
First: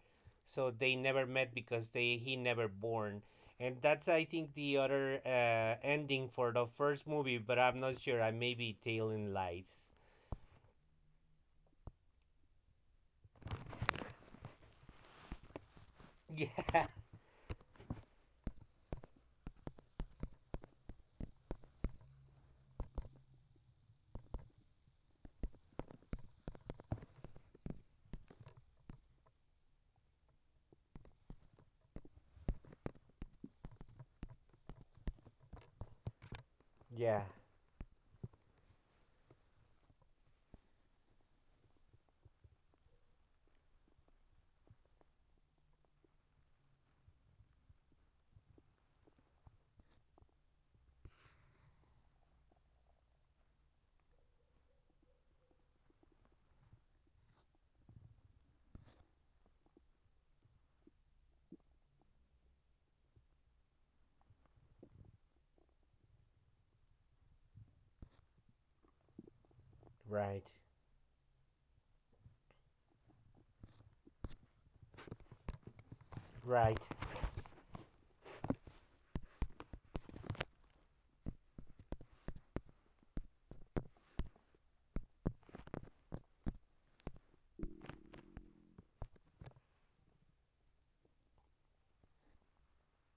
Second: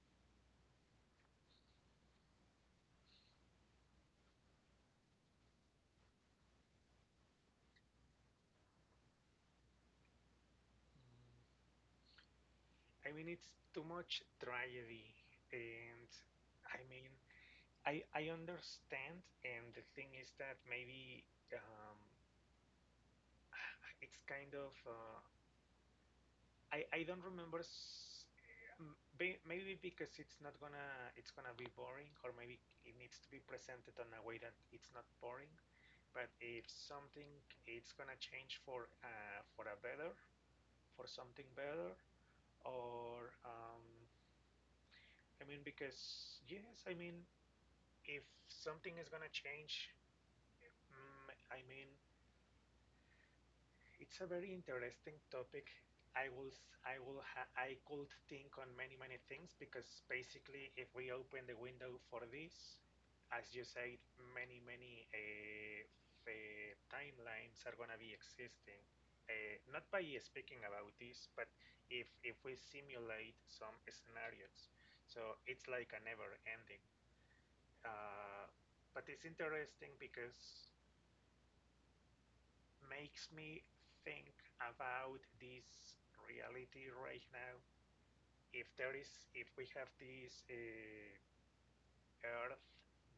So they never met because they he never born, and that's I think the other ending for the first movie. But I'm not sure. I may be tailing lights.
Mm, I mean, it's too much tragedy, and I
Yeah.
mean, I understand, and the thing is that maybe it's kind of I don't remember. S- m- Maybe because it's not gonna it's gonna be boring, or maybe it needs to be presented in a way that it's not boring. But if
Yeah.
something it's gonna change for a better, for something better, or I mean because yes, I mean if something is gonna change, I mean it's a very interesting topic. I will s- I will ha- I could think on many many things because basically if we open the window for this, as you said, many many uh, timelines are gonna be existing. Not by
Right.
speaking about this, but if we simulate some scenarios, so it's like a never
Right.
ending. Uh, but it's interesting because makes me think about this reality right now. If there is, if we have this Earth,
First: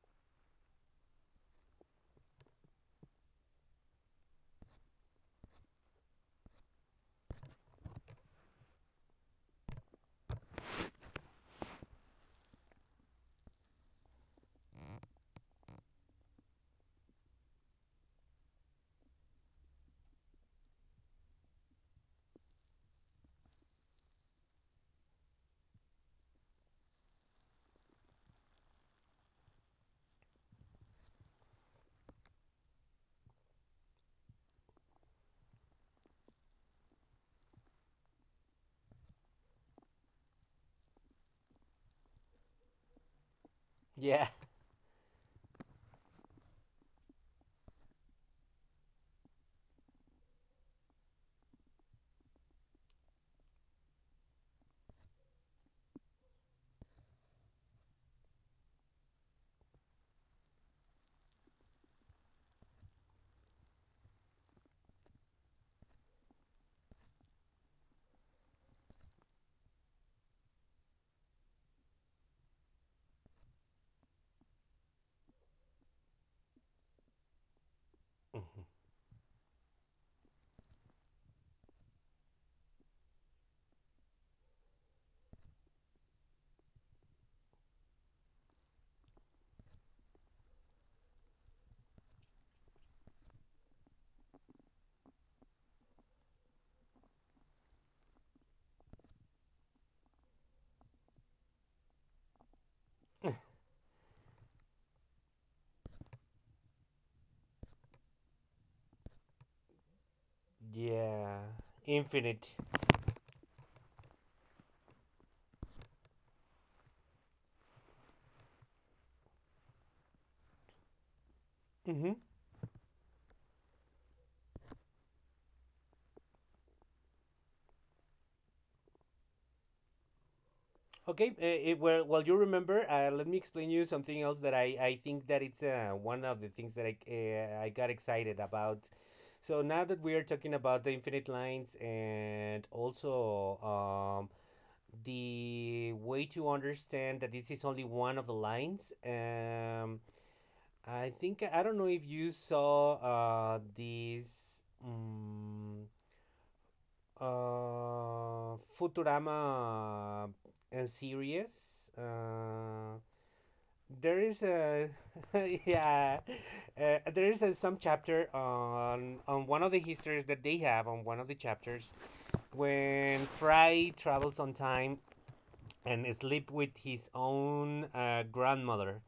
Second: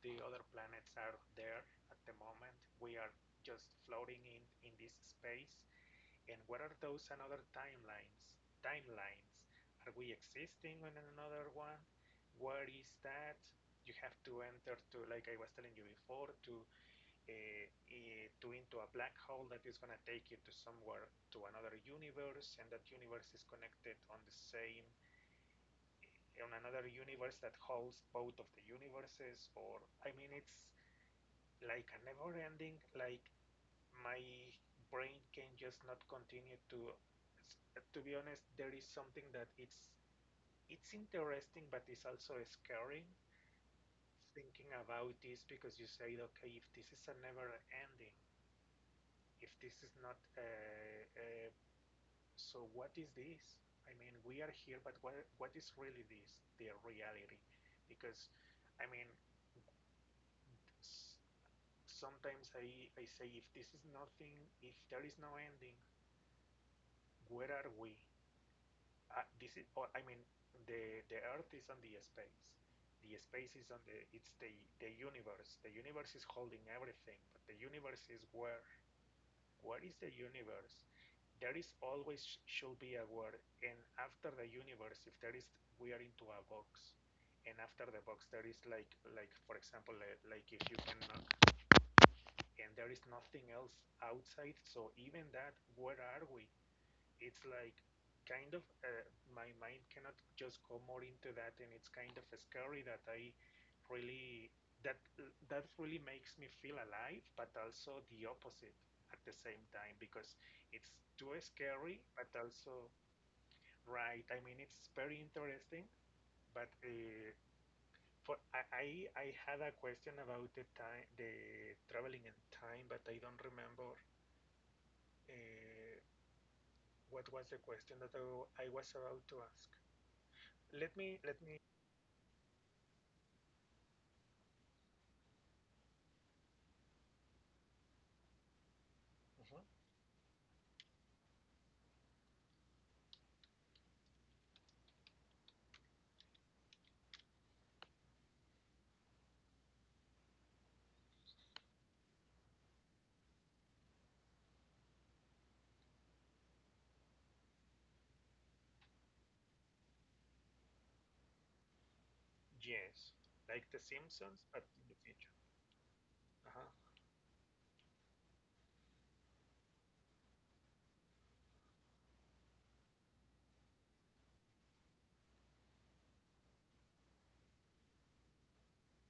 the other planets are there at the moment. We are just floating in this space. And what are those another timelines? Timelines? Are we existing on another one? What is that? You have to enter to, like I was telling you before, uh, to into a black hole that is going to take you to somewhere to another universe, and that universe is connected on the same on another universe that holds both of the universes. Or I mean, it's like a never ending. Like, my brain can just not continue to be honest. There is something that it's interesting, but it's also scary
Yeah.
thinking about this, because you say okay, if this is a never ending, if this is not so what is this? I mean, we are here, but what is really this, the reality? Because I mean, sometimes I say if this is nothing, if there is no ending, where are we? This is, or I mean, the earth is on the space, the space is on the universe, the universe is holding everything, but the universe is where? What is the universe? There is always should be a word. And after the universe, if there is, we are into a box. And after the box, there is for example, like, if you can, and there is nothing else outside, so even that, where are we? It's like kind of my mind cannot just go more into that, and it's kind of scary. That I really, that that really makes me feel alive, but also the opposite at the same time, because it's too
Yeah.
scary, but
Infinite.
also right. I mean, it's very interesting, but for I, I I had a question about the time the
Mm-hmm.
traveling in time, but I don't remember uh, what was the question that I was about to ask. Let me,
Okay,
let me.
well, well, you remember. Let me explain you something else that I think that it's one of the things that I got excited about.
Uh,
So now that we are talking about the infinite lines and also the way to understand that this is only one of the lines, I think I don't know if you saw this. Futurama and series.
yes, like The
There
Simpsons,
is
but in
a
the future.
yeah,
Uh-huh.
there is a, some chapter on one of the histories that they have on one of the chapters when Fry travels on time and sleep with his own grandmother.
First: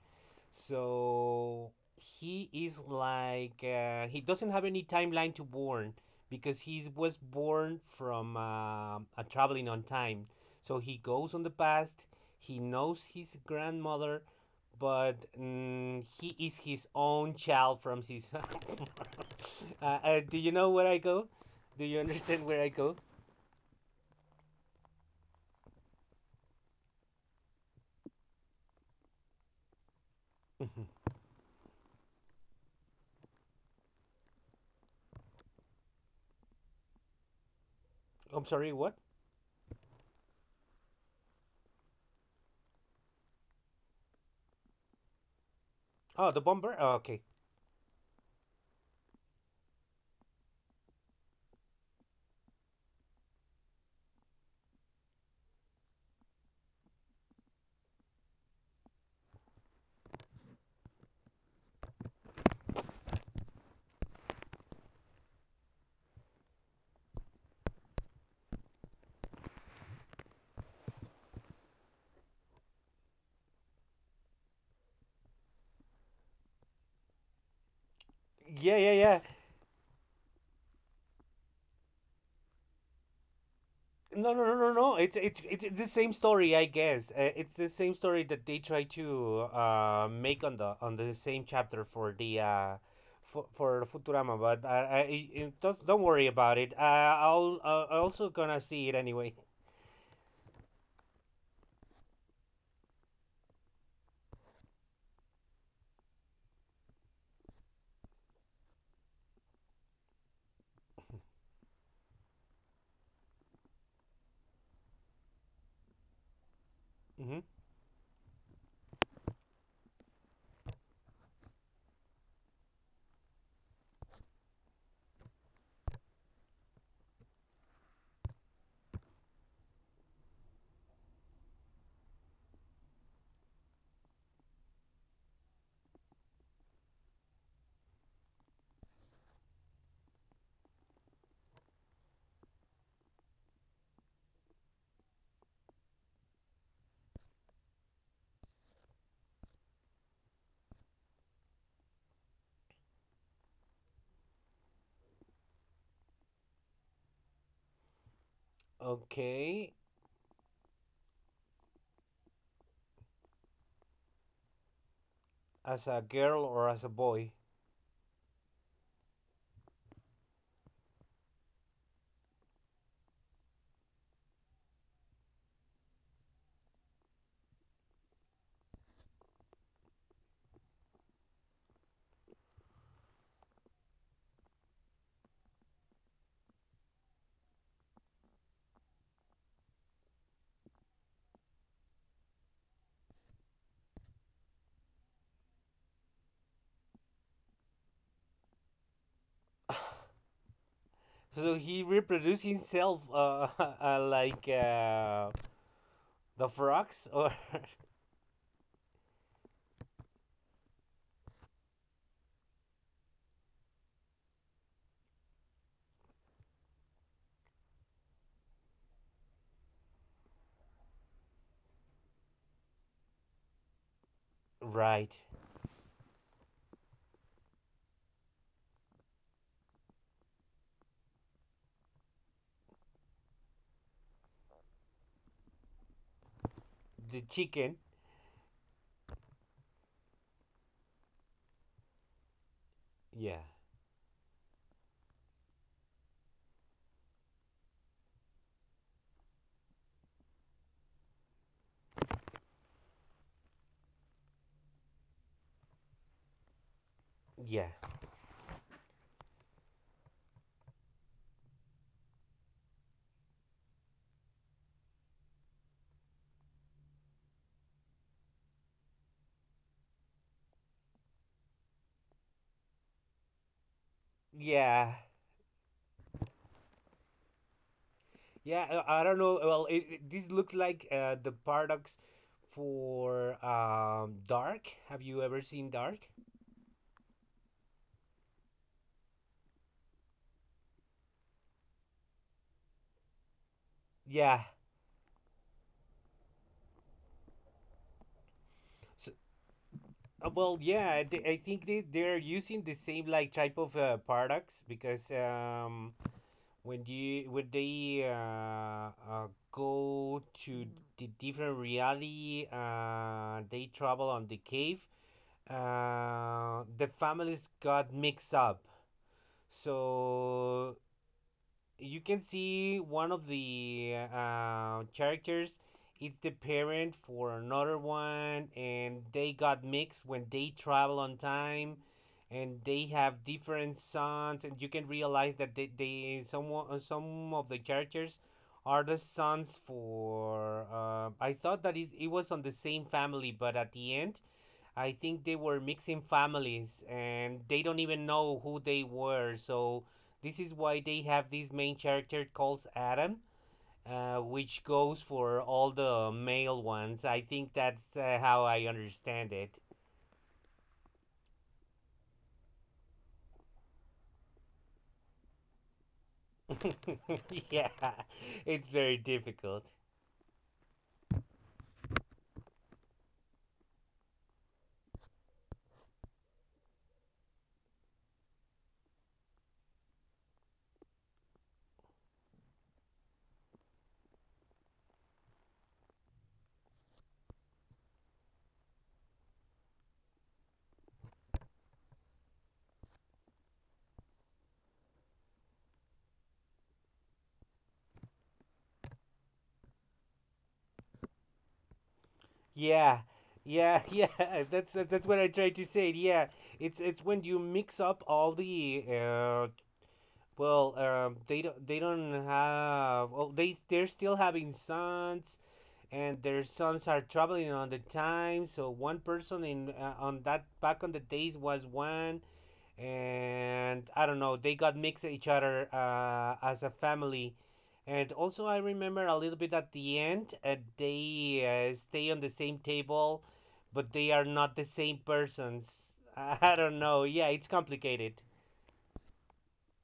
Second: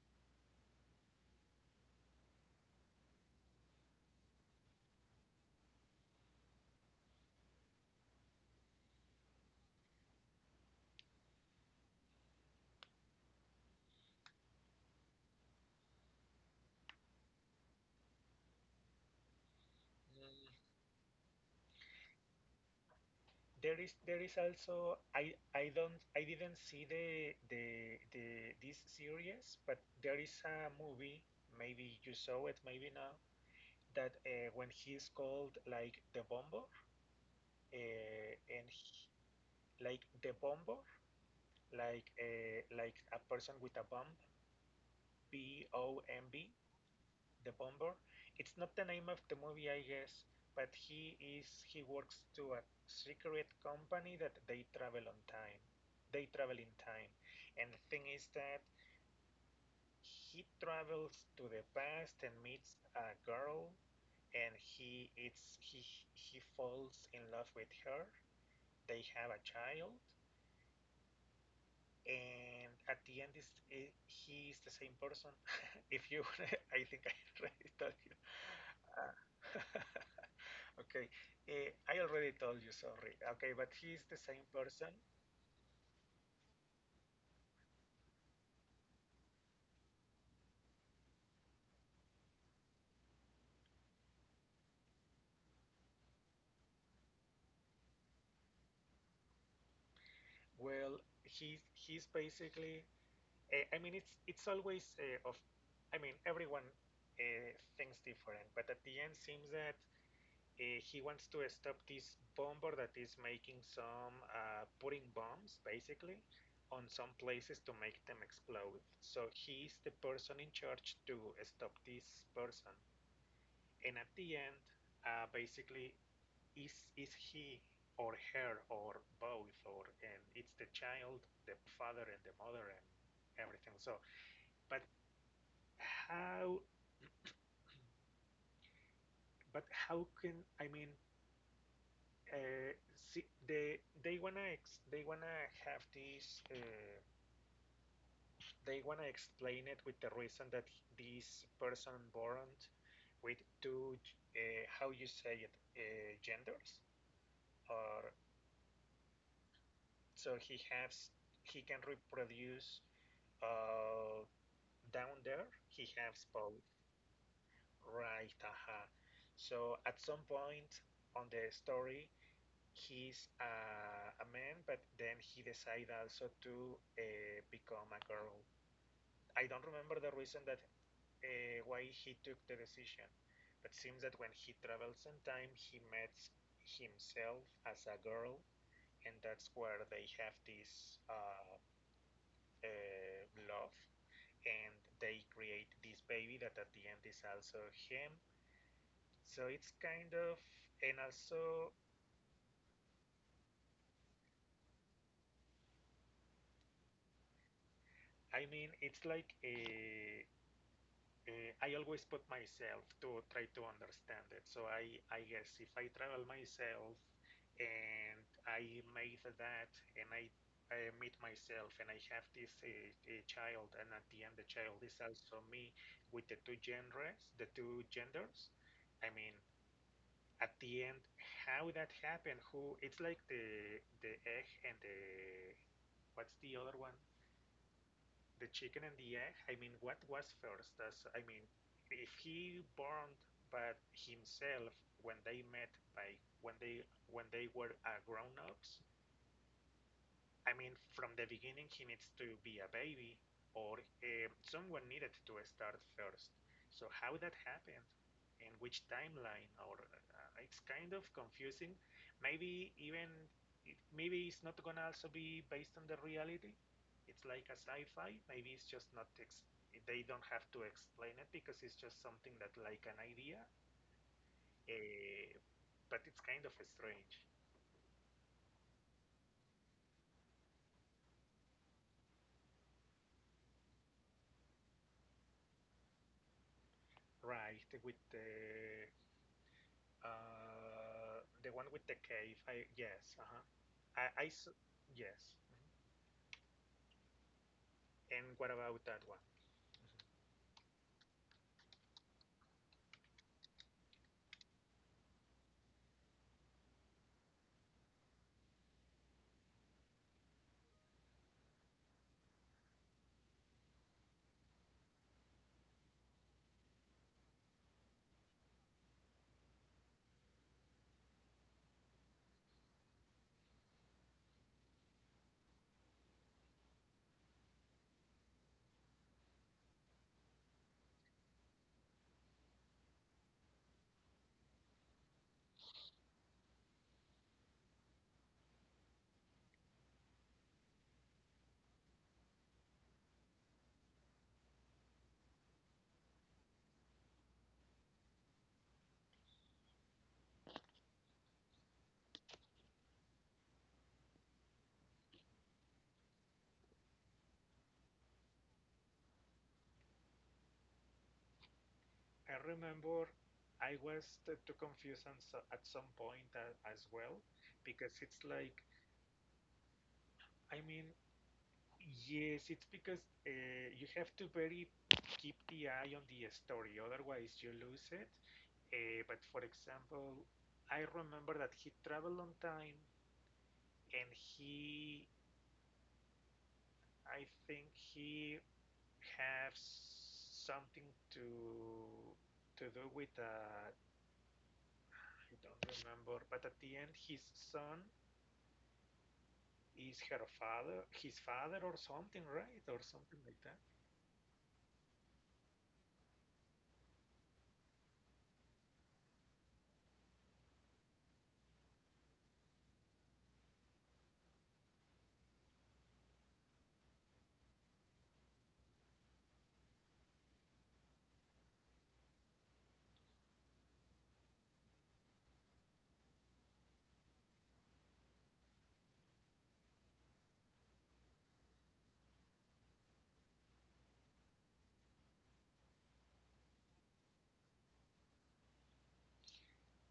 So he is like he doesn't have any timeline to born because he was born from a traveling on time. So he goes on the past. He knows his grandmother, but he is his own child from his. Do
Mm,
you know where I go? Do you understand where I go?
There is, there is also, I don't, I didn't see the this series, but there is a
i
movie. Maybe you saw it, maybe not. That when he's called like the Bomber, uh,
I'm sorry.
and
What?
he, like the Bomber, like a person with a bomb, B O
Oh,
M
the
B
bomber. Oh, okay.
the bomber. It's not the name of the movie, I guess, but he works to a secret company that they travel on time. They travel in time, and the thing is that he travels to the past and meets a girl, and he it's he falls in love with her. They have a child, and at the end is eh, he is the same person. If you, I think I already told you.
Yeah, yeah, yeah.
Uh, okay, eh, I already told you, sorry. Okay, but he's the
No, no,
same
no, no,
person.
no. It's the same story, I guess. It's the same story that they try to make on the same chapter for the for Futurama. But don't worry about it. I'll also gonna see it anyway.
Well, he's basically, eh, I mean, it's always of. I mean, everyone uh, thinks different, but at the end, seems that he wants to stop this bomber that is making some putting bombs basically on some
Hmm.
places to make them explode. So he's the person in charge to stop this person, and at the end, basically is he or her or both, or and it's the child, the father and the mother and everything. So but how, but how can, I mean uh, see, they wanna ex- they wanna have this they wanna explain it with the reason that this person born with two how you say it, genders, or
Okay,
so he has, he can reproduce, uh, down there
as
he
a
has
girl
both.
or as a boy.
Right, aha. So at some point on the story, he's a man, but then he decided also to become a girl. I don't remember the reason that why he took the decision, but seems that when he travels in time, he meets himself as a girl, and that's where they have this uh, love, and they create this baby that at the end is also him. So it's kind of, and
So
also,
he reproduced himself, like the frogs or
it's like a, I always put myself to try to understand it. So I guess if I travel myself and I made that and I meet myself and I have this a child, and at the end, the child is
right,
also me with the two genres, the two genders. I mean, at the end, how that happened, who, it's like the egg and the, what's the other one?
the chicken.
The chicken and the egg, I mean, what was first? Does if he burned
Yeah,
but himself when they met by when they were grown ups, I mean, from the beginning, he needs to be a baby, or someone needed to start first. So how that
yeah,
happened, in which timeline, or it's kind of confusing. Maybe even it, maybe it's not gonna also be based on the reality. It's like a sci-fi. Maybe it's just not ex- they don't have to explain it because it's just something that like an idea.
yeah.
Uh, but it's kind of strange,
Yeah, I don't know. Well, this looks like the paradox for Dark. Have you ever seen Dark?
right? With the one with the cave. I yes. Uh-huh. I, I
Yeah.
s- yes. Mm-hmm. And what about that
So,
one?
well, yeah, I think they're using the same like type of paradox because when you when they go to the different reality, they travel on the cave. The families got mixed up. So you can see one of the characters it's the parent for another one, and they got mixed when they travel on time and they have different sons, and you can realize that they some of the characters are the sons for I thought that it was on the same family, but at the end I think they were mixing families and they don't even know who they were. So this is why they have this main character called Adam, which goes for all the male ones. I think that's how I understand it.
I remember I was too confused on at some point as well
Yeah,
because it's like
it's very difficult.
I mean yes it's because you have to very keep the eye on the story otherwise you lose it, but for example I remember that he traveled on time and he I think he have something to to do with I don't remember, but at the end his son is her father, his father or something, right, or
Yeah.
something like that.
Yeah, yeah, that's what I tried to say. Yeah, it's when you mix up all the they don't have. Oh, they they're still having sons, and their sons are traveling on the time. So one person in on that back on the days was one, and I don't know. They got mixed each other as a family, and also I remember a little bit at the end. They stay on the same table, but they are not the same persons. I don't know. Yeah, it's complicated.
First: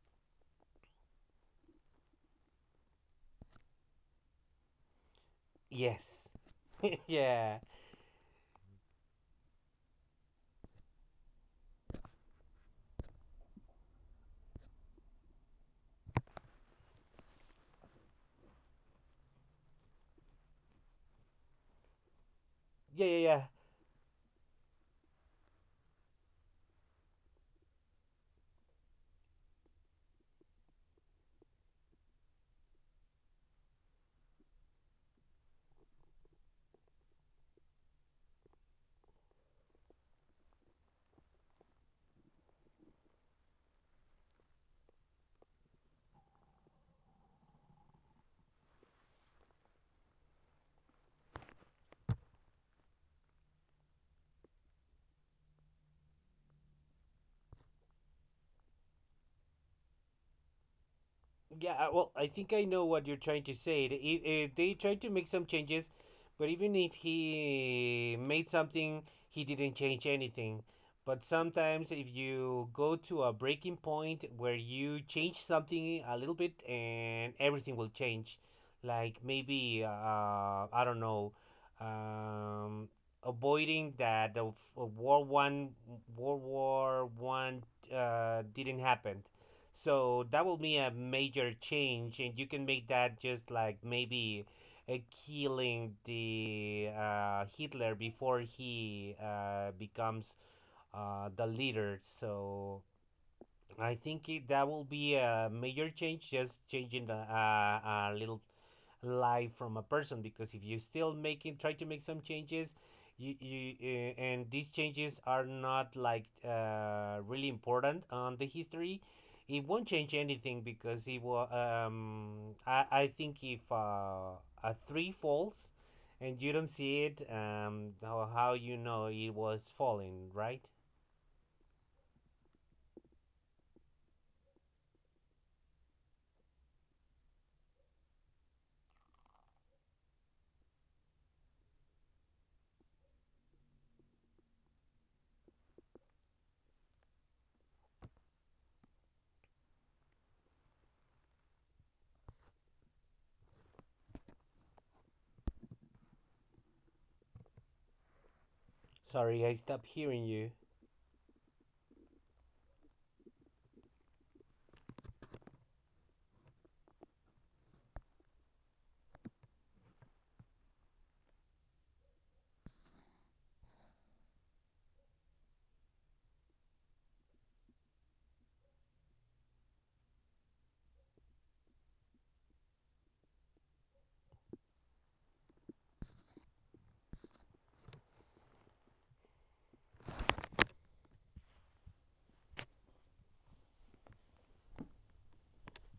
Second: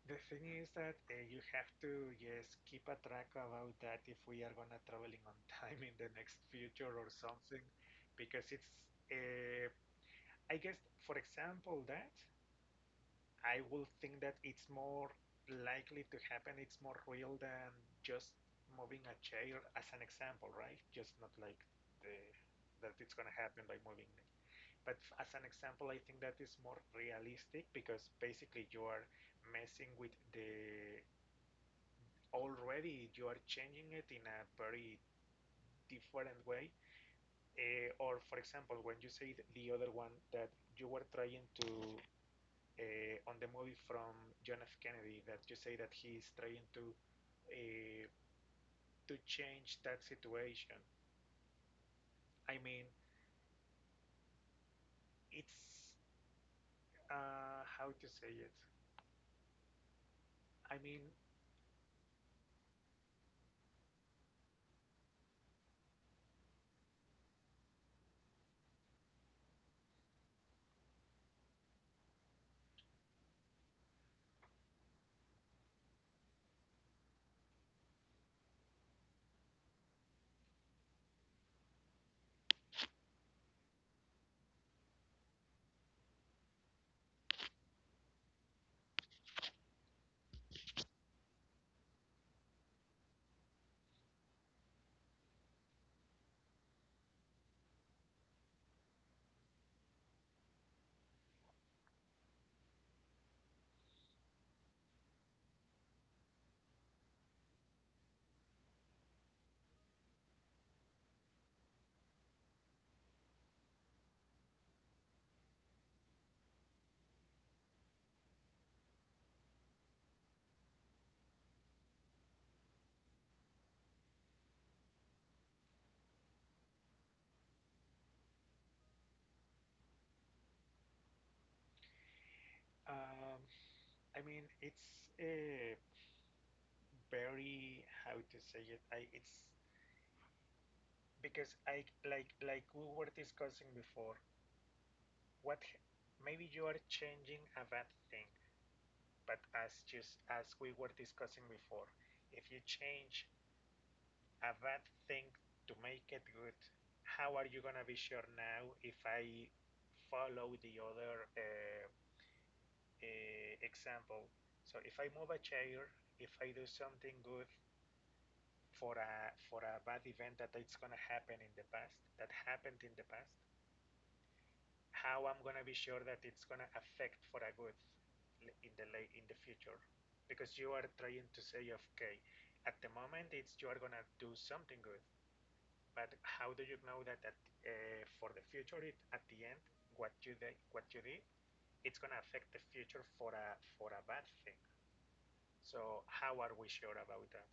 The thing is that you have to just keep a track about that if we are gonna traveling on time in the
Yes.
next future or
Yeah.
something, because it's uh, I guess for example that I would think that it's more likely to happen. It's more real than just moving a chair as an example, right? Just not like the that
Yeah,
it's
yeah,
gonna
yeah.
happen by moving it. But as an example, I think that is more realistic because basically you are messing with the already you are changing it in a very different way. Eh, or for example, when you say the other one that you were trying to on the movie from John F. Kennedy that you say that he is trying uh, to change that situation. I mean, it's how to say it. I mean,
Yeah, well, I think I know what you're trying to say. They tried to make some changes, but even if he made something, he didn't change anything. But sometimes, if you go to a breaking point where you change something a little bit and everything will change, like maybe, I don't know, um, avoiding that World One, World War One didn't happen. So that will be a major change, and you can make that just like maybe uh, killing the Hitler before he becomes the leader. So I think that will be a major change, just changing the, a little life from a person. Because if you still making, try to make some changes, you and these changes are not like really important on the history, it won't change anything because it will. I think if a three falls, and you don't see it, how you know it was falling, right?
um, I mean, it's very how to say it. I it's because I like we were discussing before. What maybe you are changing a bad thing, but as just as we were discussing before, if you change a bad thing to make it good. How are you gonna be sure now if
Sorry,
I
I stopped hearing you.
follow the other example? So if I move a chair, if I do something good for a for a bad event that it's gonna happen in the past, that happened in the past, how I'm gonna be sure that it's gonna affect for a good in the in the future? Because you are trying to say, okay, at the moment it's you are gonna do something good, but how do you know that at, for the future, it, at the end, what you did, it's gonna affect the future for a bad thing? So how are we sure about that?